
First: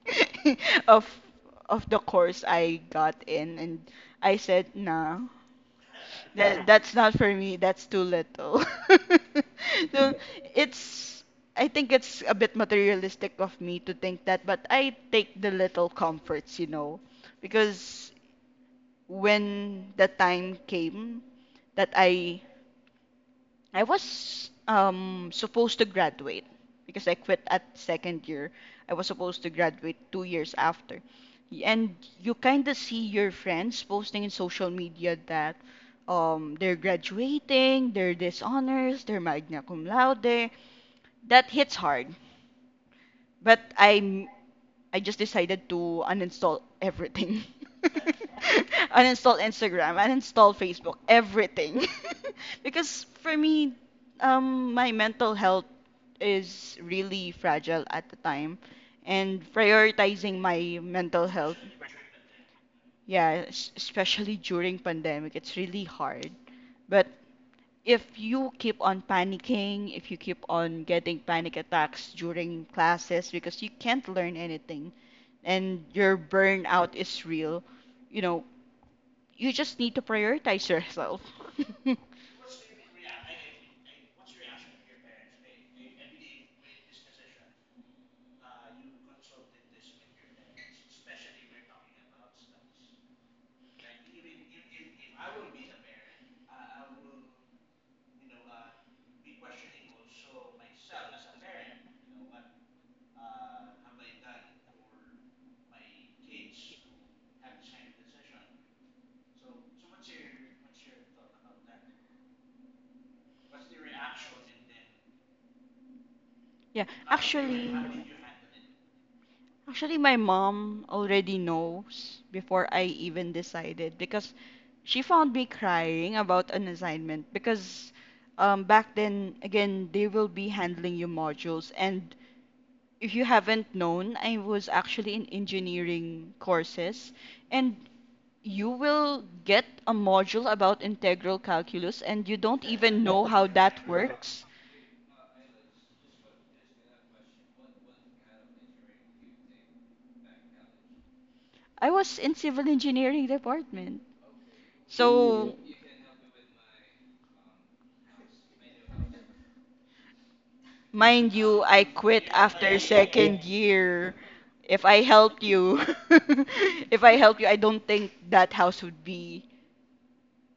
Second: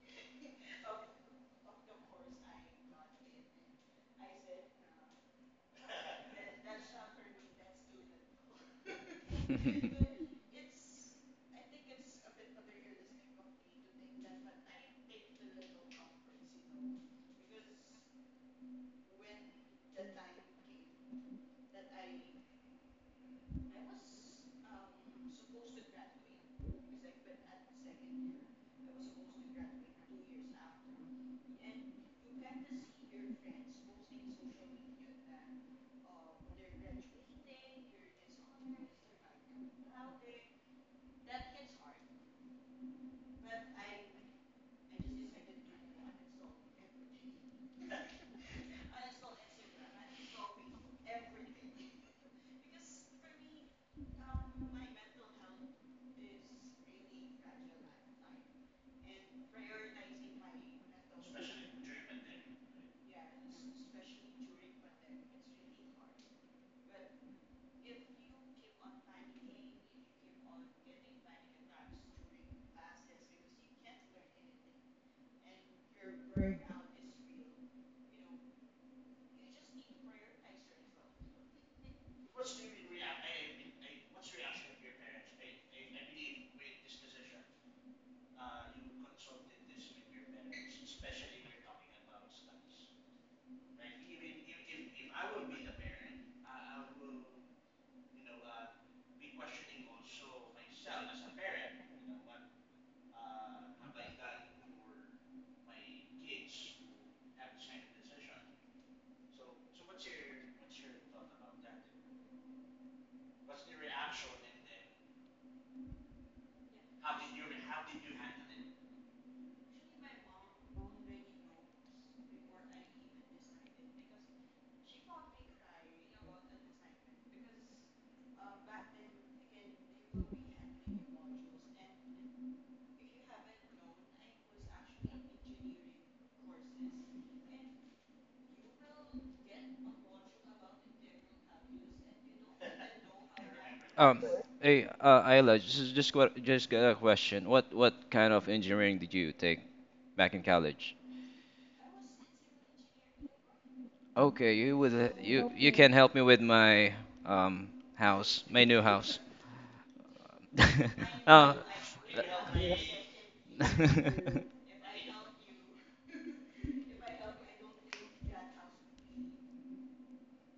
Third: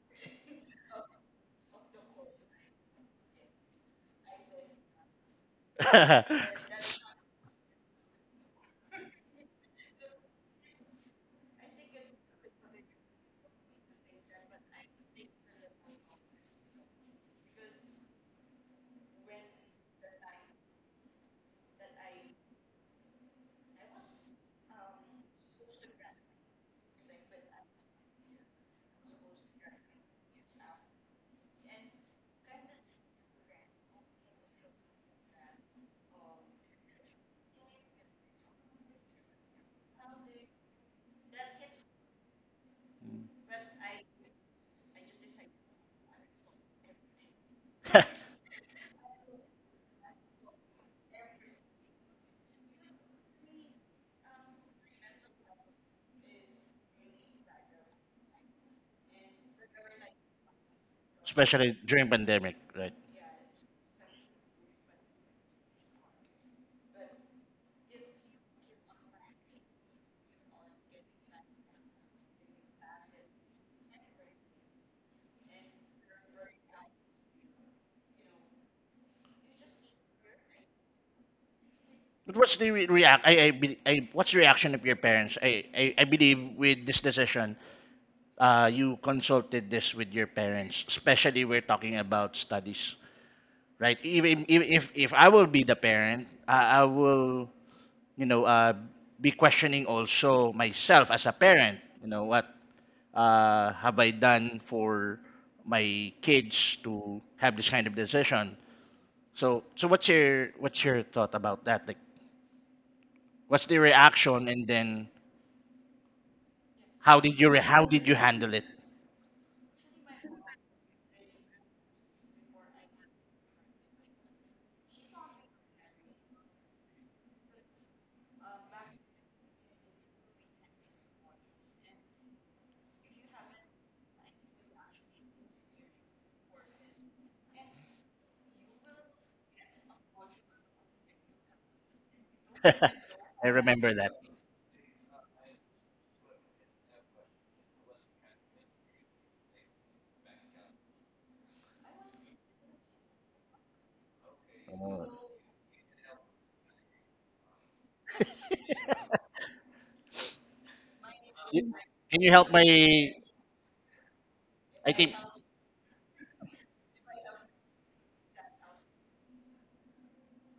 A: (laughs) of of the course I got in, and I said, nah, that's not for me. That's too little. (laughs) So it's I think it's a bit materialistic of me to think that, but I take the little comforts, because when the time came that I was supposed to graduate because I quit at second year. I was supposed to graduate 2 years after. And you kind of see your friends posting in social media that they're graduating, they're dishonors, they're magna cum laude. That hits hard, but I just decided to uninstall everything. (laughs) Uninstall Instagram, uninstall Facebook, everything. (laughs) Because for me, my mental health is really fragile at the time, and prioritizing my mental health,
B: Especially during pandemic, right?
A: yeah, especially during pandemic, it's really hard. But if you keep on panicking, if you keep on getting panic attacks during classes because you can't learn anything and your burnout is real, you know, you just need to prioritize yourself. (laughs)
B: But what's the re- react? I, be- I, what's the reaction of your parents? I believe with this decision, you consulted this with your parents. Especially we're talking about studies, right? Even if I will be the parent, I will, you know, be questioning also myself as a parent. You know, what have I done for my kids to have this kind of decision? So what's your thought about that? Like, what's the reaction, and then
A: Yeah,
B: how did you
A: actually,
B: how did you handle it?
A: actually my mom already knows before I even decided because she found me crying about an assignment because back then again they will be handling your modules and if you haven't known, I was actually in engineering courses, and you will get a module about integral calculus, and you don't even
B: (laughs)
A: know how
B: I
A: that
B: remember that.
C: um,
A: works.
C: hey, Ayla, this is just what, just got a question. What kind of engineering did you take back in college?
A: I was in civil engineering department. Mm.
C: Okay, you with
B: Oh.
C: you
A: So,
C: you can help me with my um house, my new
B: (laughs)
C: house. (laughs)
A: mind
C: Oh.
A: you,
B: You-
A: I
B: Can
A: quit
B: you help my?
A: after second year.
C: (laughs)
A: If
B: I
A: I
B: think.
A: helped you, (laughs) if I helped you, I don't think that house would be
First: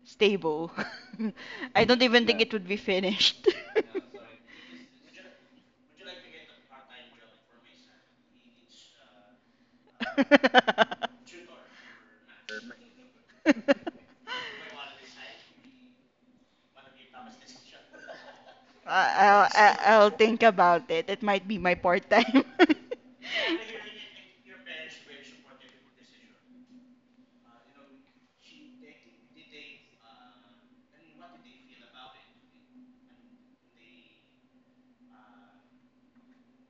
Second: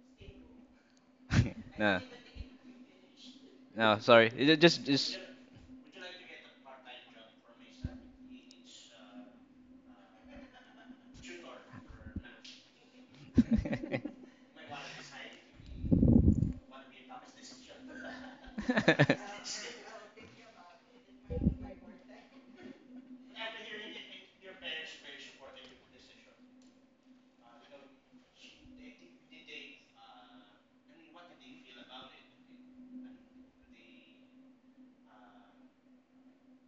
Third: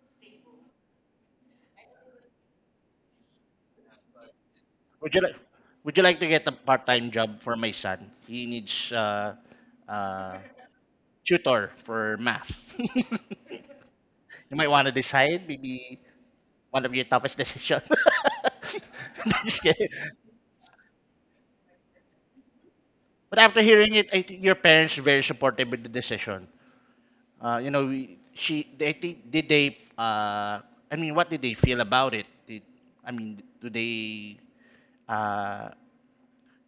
A: stable. (laughs)
C: (laughs)
A: I
C: no,
A: don't even think, yeah, it would be finished.
C: no, sorry.
B: Would
C: Just.
B: you like to get a part-time job for my son? He needs uh,
A: (laughs)
B: tutor for math. (laughs) You
C: (laughs)
B: might want to decide maybe one of your toughest decisions. (laughs)
A: I-
B: No,
A: I'll,
B: just
A: I-
B: kidding.
A: will i will think about it. It might be my part time.
B: But after hearing it, I think your parents are very supportive with the decision. You know, we, she they think did they I mean, what did they feel about it? I mean, do they uh,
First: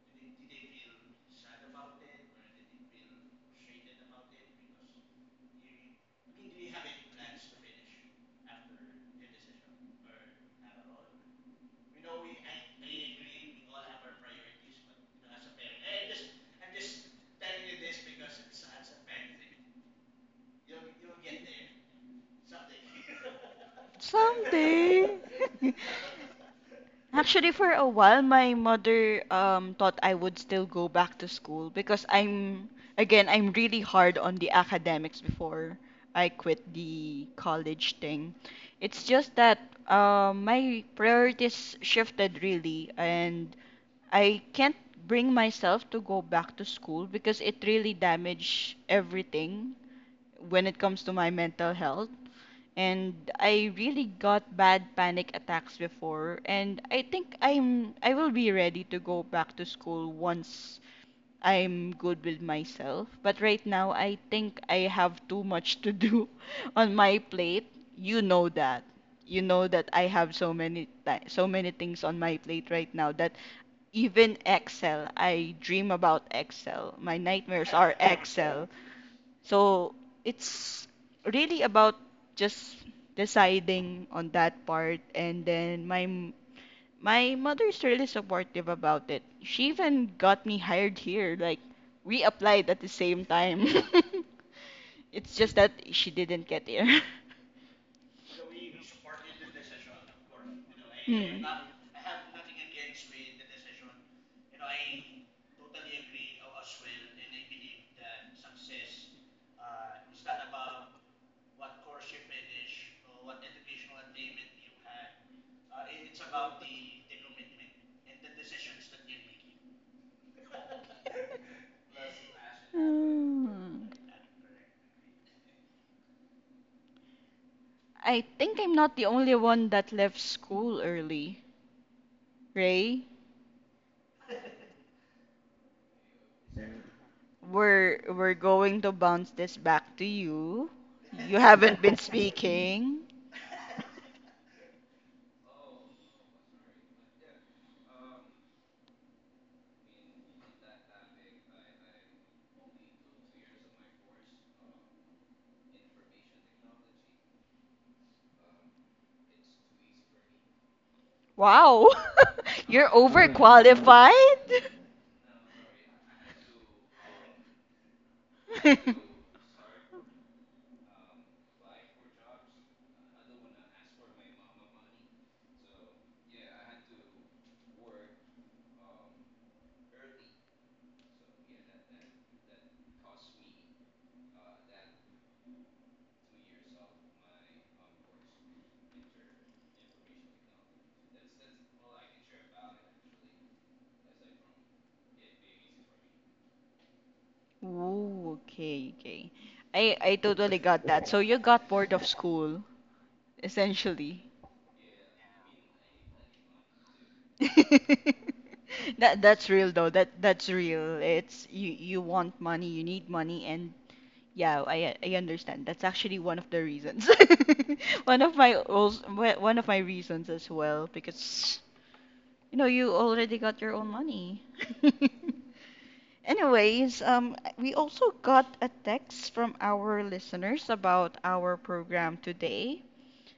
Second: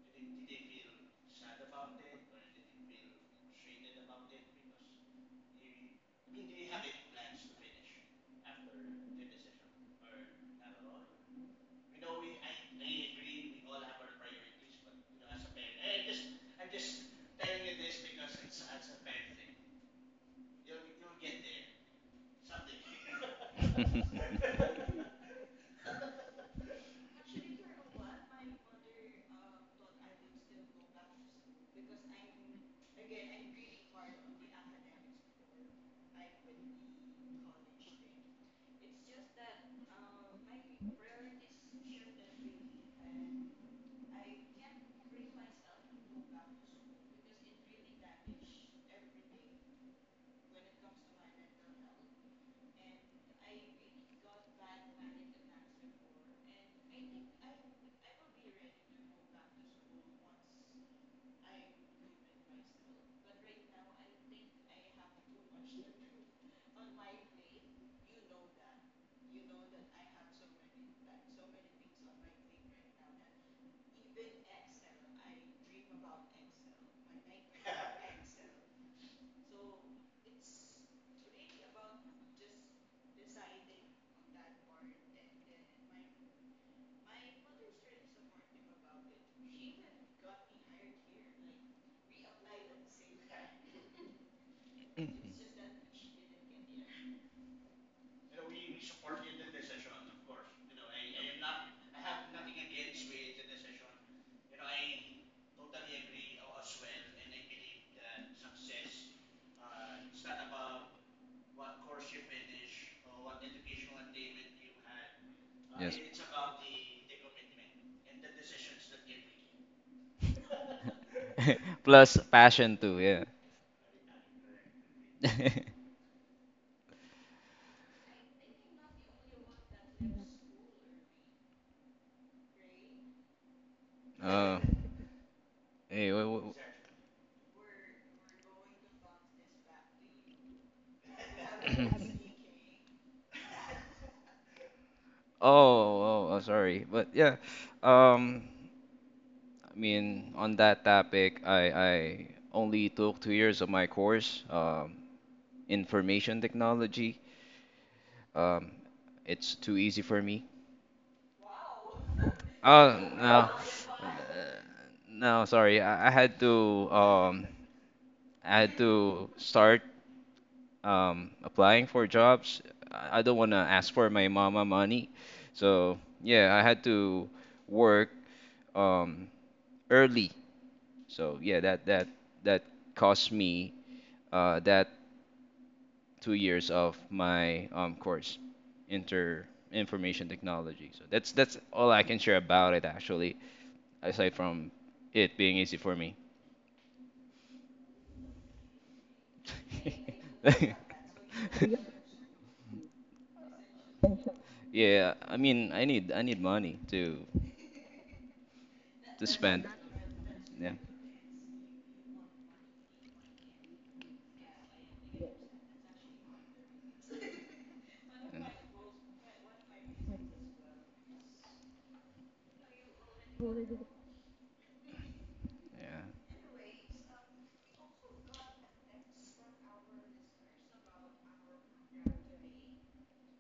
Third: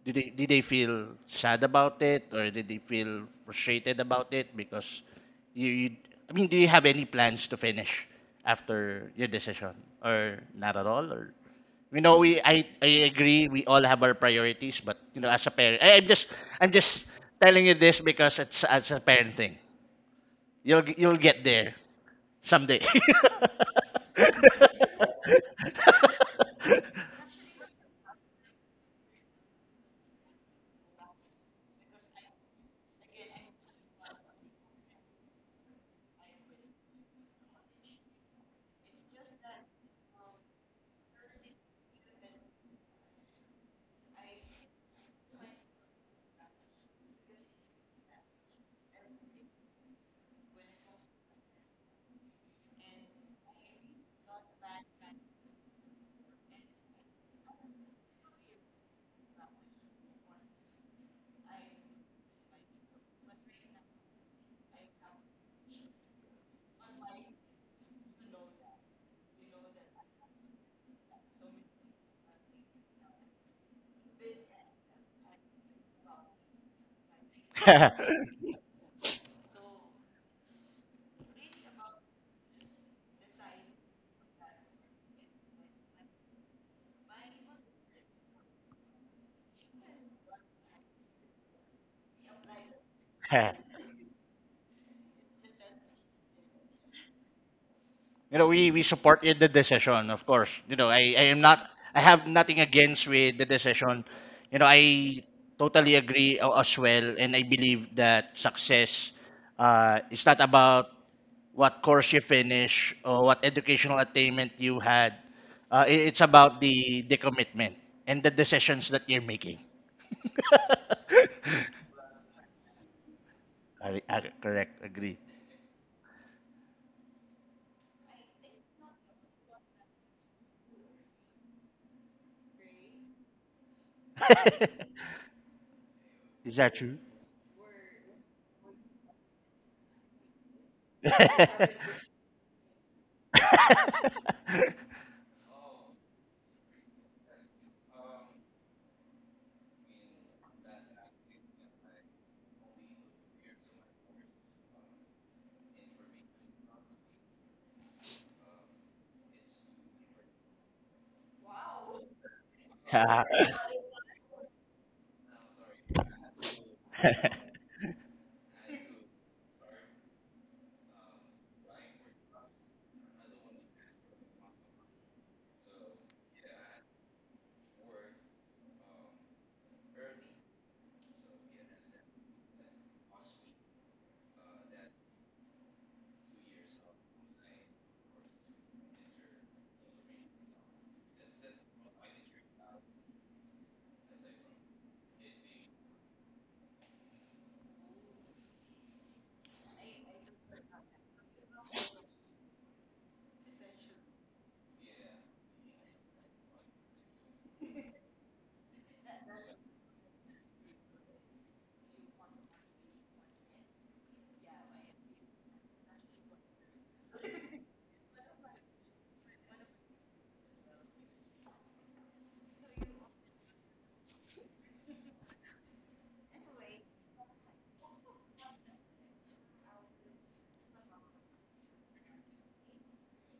B: did they feel sad about it, or did they feel frustrated about it? Because you I mean, do you have any plans to finish after your decision, or not at all, or you know, we I agree we all have our priorities. But you know, as a parent, I'm just I'm just telling you this because it's as a parent thing. You'll get there someday.
A: (laughs) Someday. (laughs) Actually, for a while, my mother thought I would still go back to school because again, I'm really hard on the academics before I quit the college thing. It's just that my priorities shifted really, and I can't bring myself to go back to school because it really damaged everything when it comes to my mental health. And I really got bad panic attacks before, and I think I will be ready to go back to school once I'm good with myself. But right now, I think I have too much to do (laughs) on my plate. You know that. You know that I have so many so many things on my plate right now that even Excel, I dream about Excel. My nightmares are Excel. So it's really about just deciding on that part, and then my mother's really supportive about it. She even got me hired here. Like we applied at the same
B: (laughs)
A: time.
B: (laughs)
A: (laughs) It's just that she didn't get here. (laughs)
B: You know, we supported the decision, of course. You know, I am
A: Hmm.
B: not, I have nothing against with the decision. You know, I totally agree as well, and I believe that success is not about what course you finish or what educational attainment you had.
C: Yes.
B: It's about the commitment and the decisions that you're making. (laughs)
C: (laughs) Plus passion too. Yeah.
A: Hmm.
B: Correct, agree.
C: (laughs)
A: I think I'm not the only one that left school early, Ray.
C: Oh.
B: (laughs)
C: Hey.
B: Is that true?
A: We're going to bounce this back to you. You haven't been
B: (laughs)
A: speaking.
B: (laughs)
C: Oh. Oh. Oh. Sorry. But yeah. Um. I mean, on that topic, I only took 2 years of my course, information technology. Um, it's too easy for me.
A: Wow. (laughs) You're
C: Oh no.
B: Yeah.
A: overqualified.
C: No, sorry.
B: (laughs)
C: Um, I had
A: (laughs)
C: to start applying for jobs. I don't want to ask for my mama money, so yeah, I had to work um early. So yeah, that cost me that 2 years of my course, inter information technology. So that's all I can share about it actually. Aside from it being easy for me.
A: Ooh, okay, okay. I totally
C: (laughs)
A: got that. So you got bored of school, essentially.
C: Yeah, I need money
A: (laughs) That
C: to
A: that's
C: spend.
A: real though. That's
C: Yeah,
A: real. It's you want money, you need money, and yeah, I understand. That's actually one of the reasons. (laughs) One of my reasons as well because you know you already got your own money. (laughs) Anyways, we also got a text from our listeners about our program today,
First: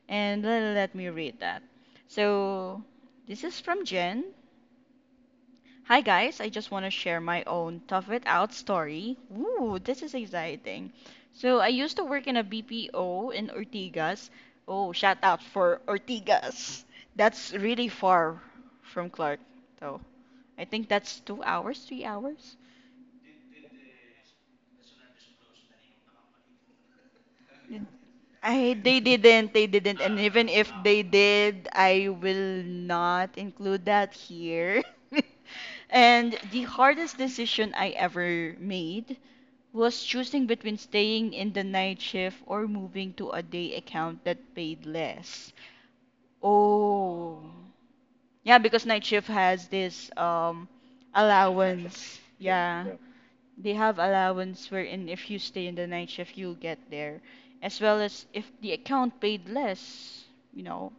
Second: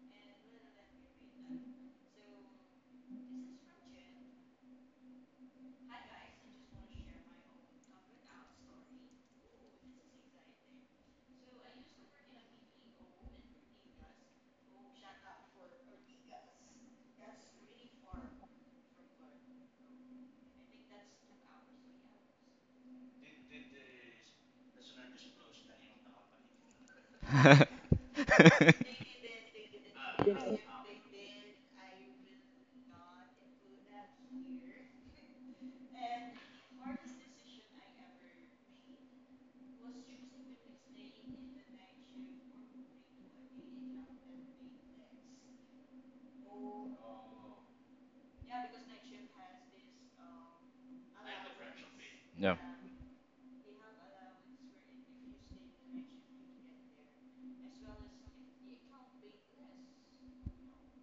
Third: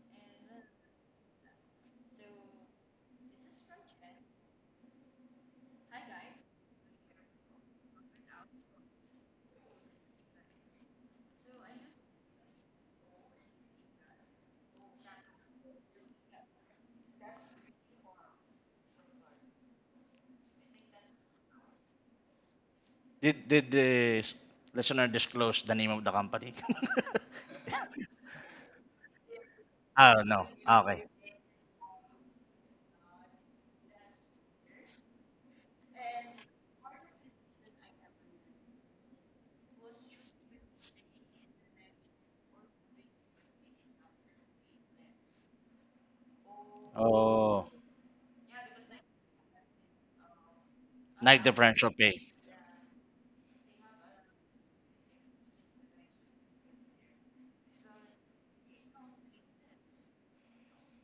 A: and let me read that. So, this is from Jen. Hi guys, I just want to share my own tough it out story. Ooh, this is exciting. So I used to work in a BPO in Ortigas. Oh, shout out for Ortigas. That's really far from Clark, though. I think that's 2 hours, 3 hours.
B: Did the listener disclose the name of the company? (laughs)
C: yeah.
A: I they didn't, and
B: Oh, no.
A: even if
B: Okay.
A: they did I will not include that here. (laughs) And the hardest decision I ever made was choosing between staying in the night shift or moving to a day account that paid less. Oh.
B: Oh,
A: Yeah, because night shift has this
B: night differential pay.
A: allowance.
C: (laughs) No.
A: Yeah, they have allowance wherein if you stay in the night shift you'll get there as well as if the account paid less, you know,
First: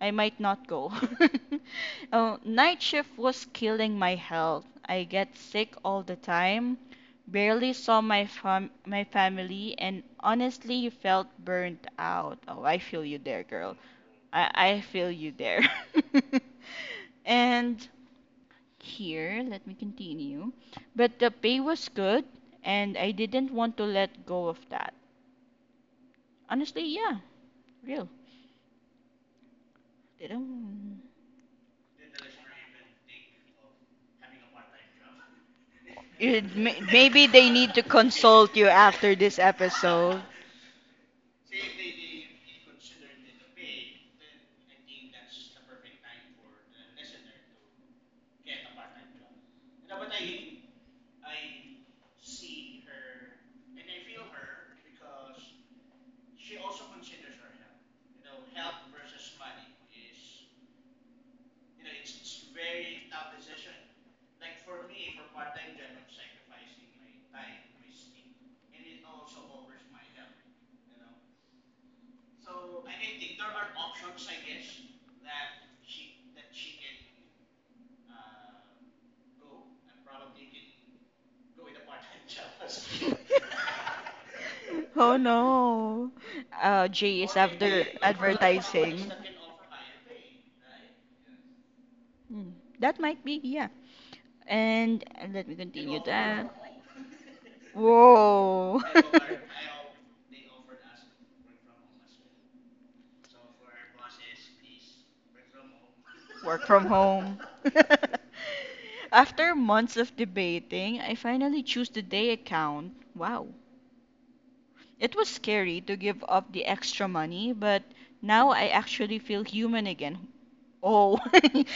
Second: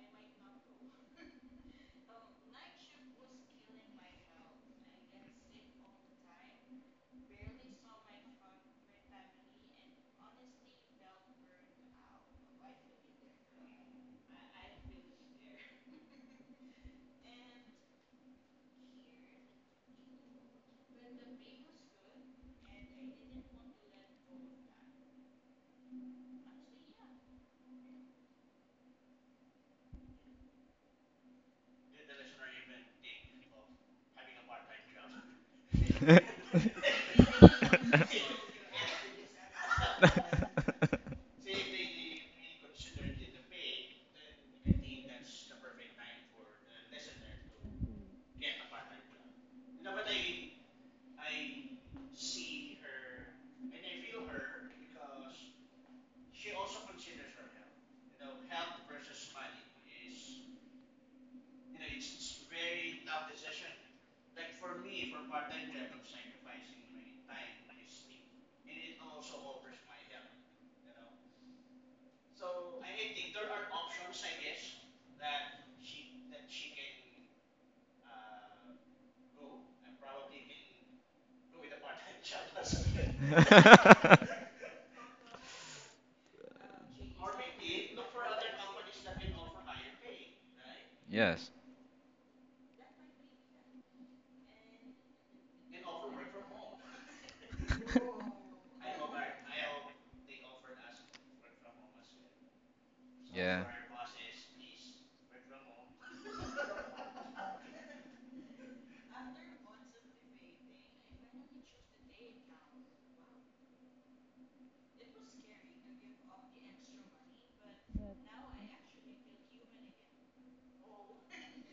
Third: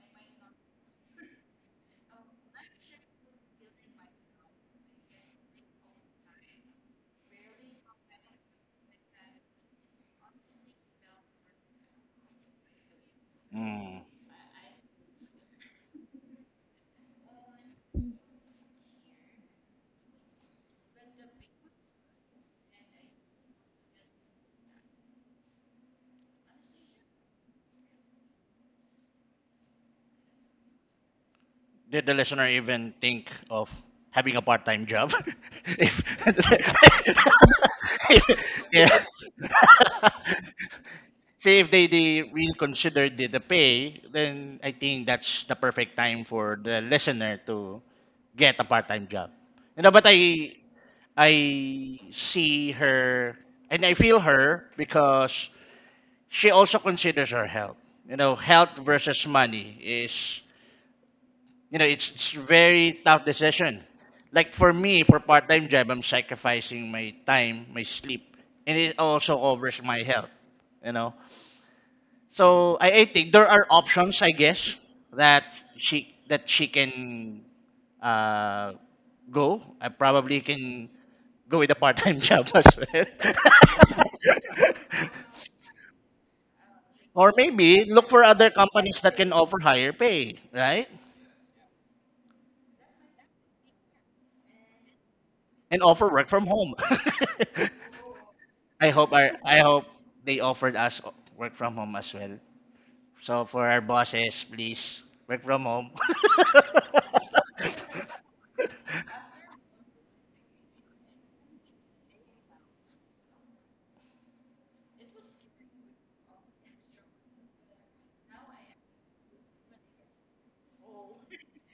A: I might not go. (laughs) Oh, night shift was killing my health, I get sick all the time, barely saw my my family and honestly felt burnt out. Oh, I feel you there, girl.
B: Mm.
A: I feel you there. (laughs) And here. Let me continue. But the pay was good, and I didn't want to let go of that. Honestly, yeah, real. Didn't.
B: Did the listener even think of having a part-time job? (laughs) If
A: You maybe they need to consult you
B: (laughs) yeah.
A: after this episode.
C: (laughs)
B: (laughs) Say if they, they really consider the pay, then I think that's the perfect time for the listener to get a part-time job. You know, but I see her and I feel her because she also considers her health. You know, health versus money is, you know, it's very tough decision. Like for me, for part-time job, I'm sacrificing my time, my sleep, and it also covers my health. You know. So I think there are options, I guess, that she can uh, go. I probably can go with a part-time (laughs) job as well.
A: Oh no.
B: (laughs)
A: Jay is
B: Or
A: after
B: maybe look for other companies
A: advertising.
B: that can offer higher pay, right?
C: Yes.
A: Hmm. That might be, yeah. And let me
B: And
A: continue
B: offer work from
A: that.
B: home. (laughs)
A: Whoa.
B: I,
A: (laughs)
B: I hope they offered us work from home as well. So
C: Yeah.
B: for our bosses, please work from home.
A: Work from home. (laughs) After months of debating, I finally choose the day account. Wow. It was scary to give up the extra money, but now I actually feel human again. Oh,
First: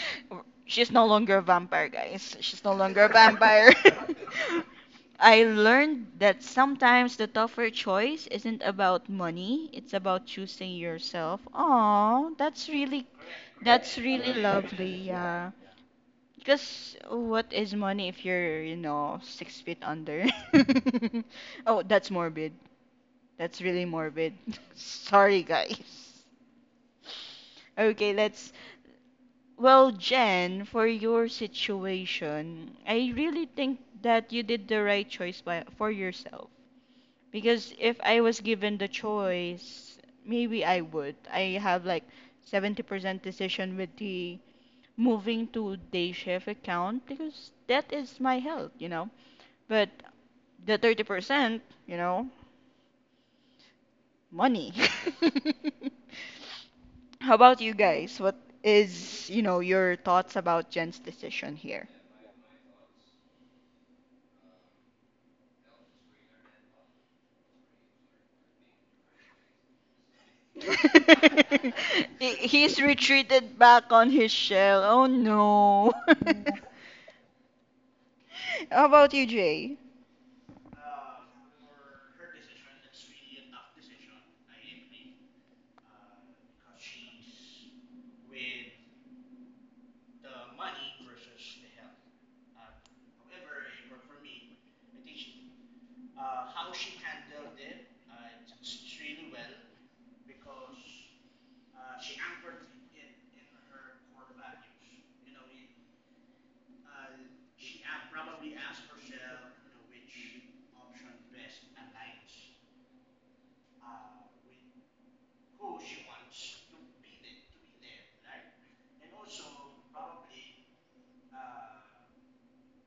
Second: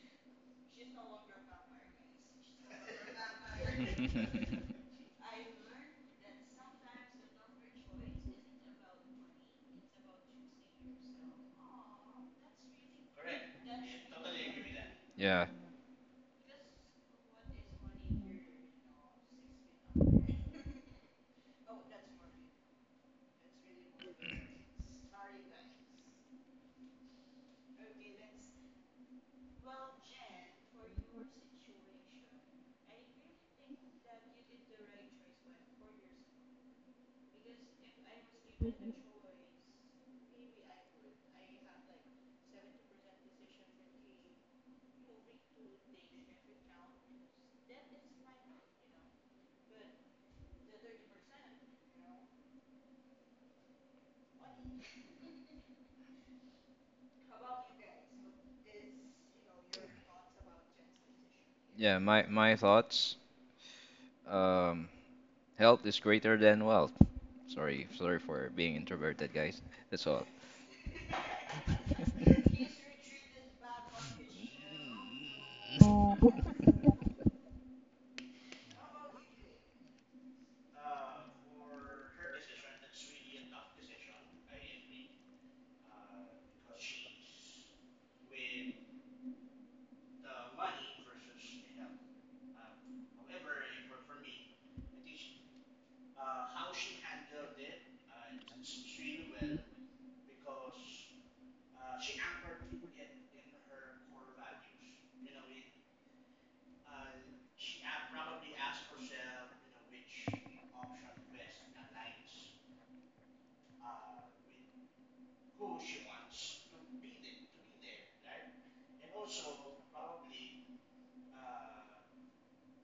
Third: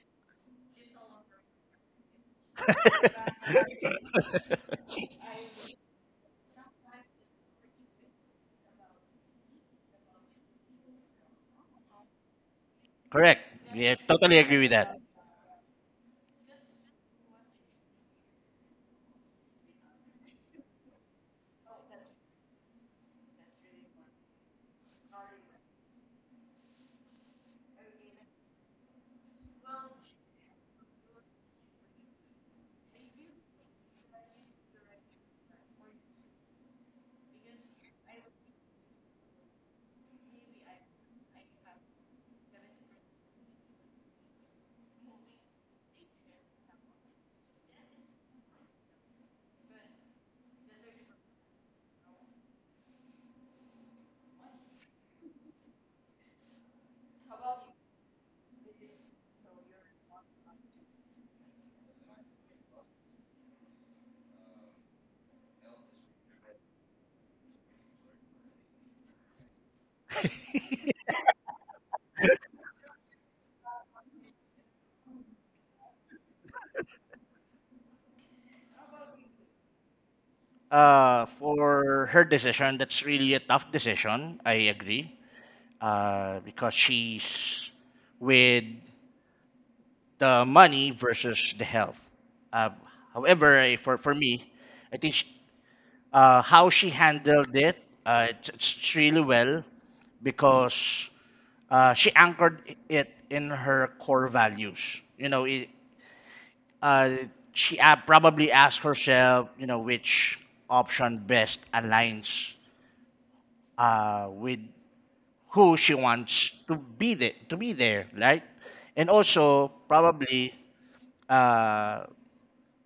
A: (laughs) she's no longer a vampire, guys. She's no longer a
B: (laughs)
A: vampire.
C: (laughs)
A: (laughs) I learned that sometimes the tougher choice isn't about money, it's about choosing yourself. Oh, that's really,
B: Correct. Yeah,
A: that's really
B: totally agree with
A: lovely,
B: that.
C: Yeah.
A: yeah. Because what is money if you're, you know, 6 feet under? (laughs) Oh, that's morbid. That's really morbid. (laughs) Sorry, guys. Okay, let's. Well, Jen, for your situation, I really think that you did the right choice by, for yourself. Because if I was given the choice, maybe I would. I have like 70% decision with the moving to day shift account because that is my health, you know. But the 30%, you know, money. (laughs) How about you guys? What is, you know, your thoughts about Jen's decision here?
C: Yeah. My thoughts. Um, health is greater than wealth. Sorry, sorry for being introverted, guys. That's all.
A: (laughs) He's retreated back on his shell. Oh no. (laughs) How about you, Jay?
B: For her decision, that's really a tough decision. I agree. Because she's with the money versus the health. Uh, However, for me, I think how she handled it, it's really well because she anchored it in her core values. You know, it, uh, she probably asked herself, you know, which option best aligns with who she wants to to be there, right? And also probably uh,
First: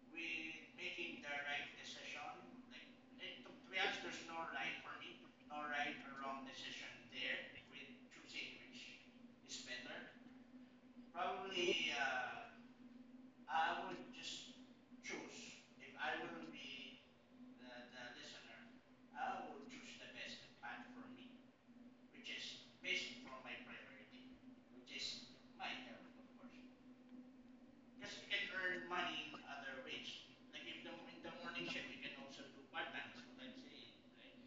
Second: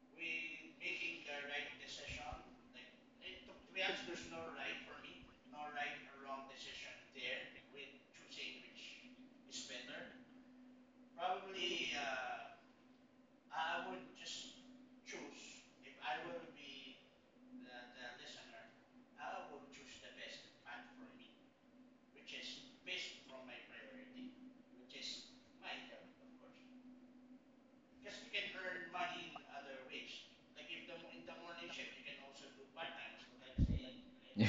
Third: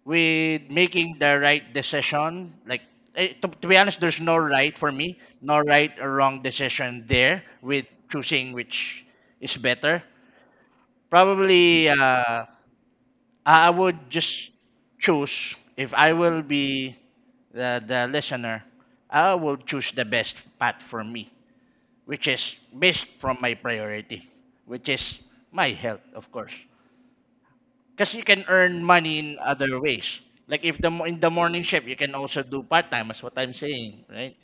B: with making the right decision. Like to be honest, there's no right or wrong decision there with choosing which is better. Probably, I would just choose if I will be the listener. I will choose the best path for me, which is based from my priority, which is my health, of course. Because you can earn money in other ways. Like if in
C: (laughs) Yes.
B: the morning shift, you can also do part time. That's what I'm saying, right?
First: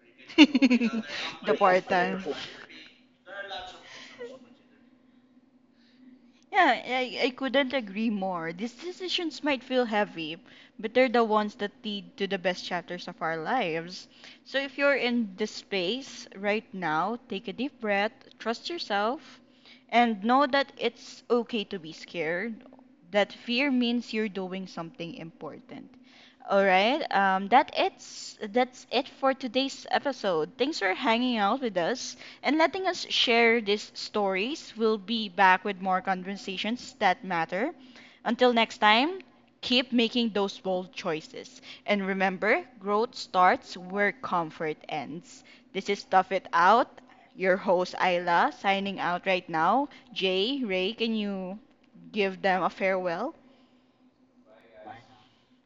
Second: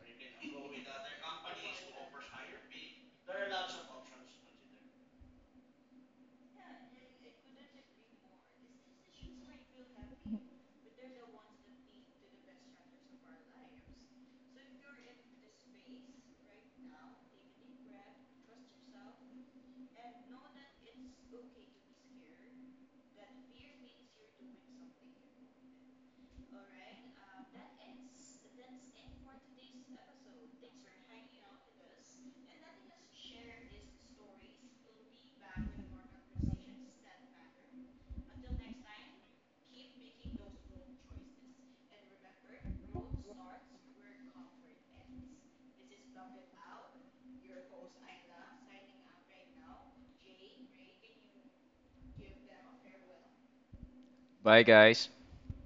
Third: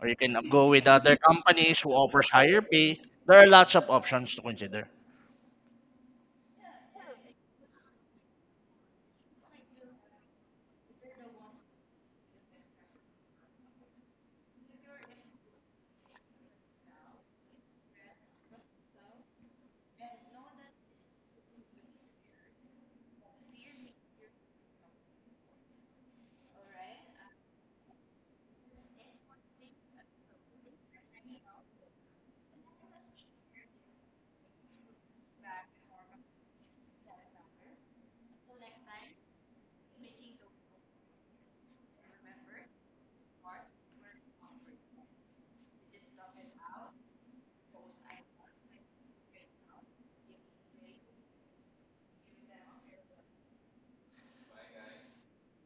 B: Or you can go with
A: (laughs)
B: other
A: The
B: companies
A: part
B: who
A: time.
B: offers higher pay. There are lots of options to consider.
A: Yeah, I couldn't agree more. These decisions might feel heavy, but they're the ones that lead to the best chapters of our lives. So if you're in this space right now, take a deep breath, trust yourself, and know that it's okay to be scared. That fear means you're doing something important. All right. That it's that's it for today's episode. Thanks for hanging out with us and letting us share these stories. We'll be back with more conversations that matter. Until next time, keep making those bold choices. And remember, growth starts where comfort ends. This is Stuff It Out, your host Ayla, signing out right now. Jay, Ray, can you give them a farewell?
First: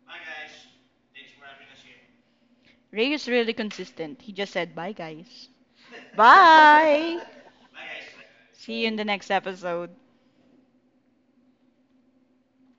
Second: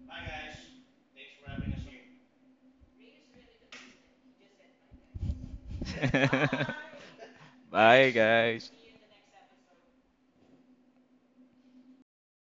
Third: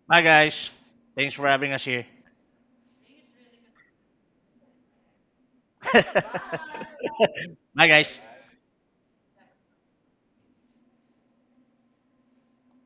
B: Bye guys. Thanks for having us here.
A: Ray is really consistent. He just said, bye, guys.
C: Bye,
B: (laughs)
C: guys.
A: Bye.
C: (laughs)
B: Bye
C: Bye,
B: guys.
A: (laughs)
C: guys.
A: See you in the next episode.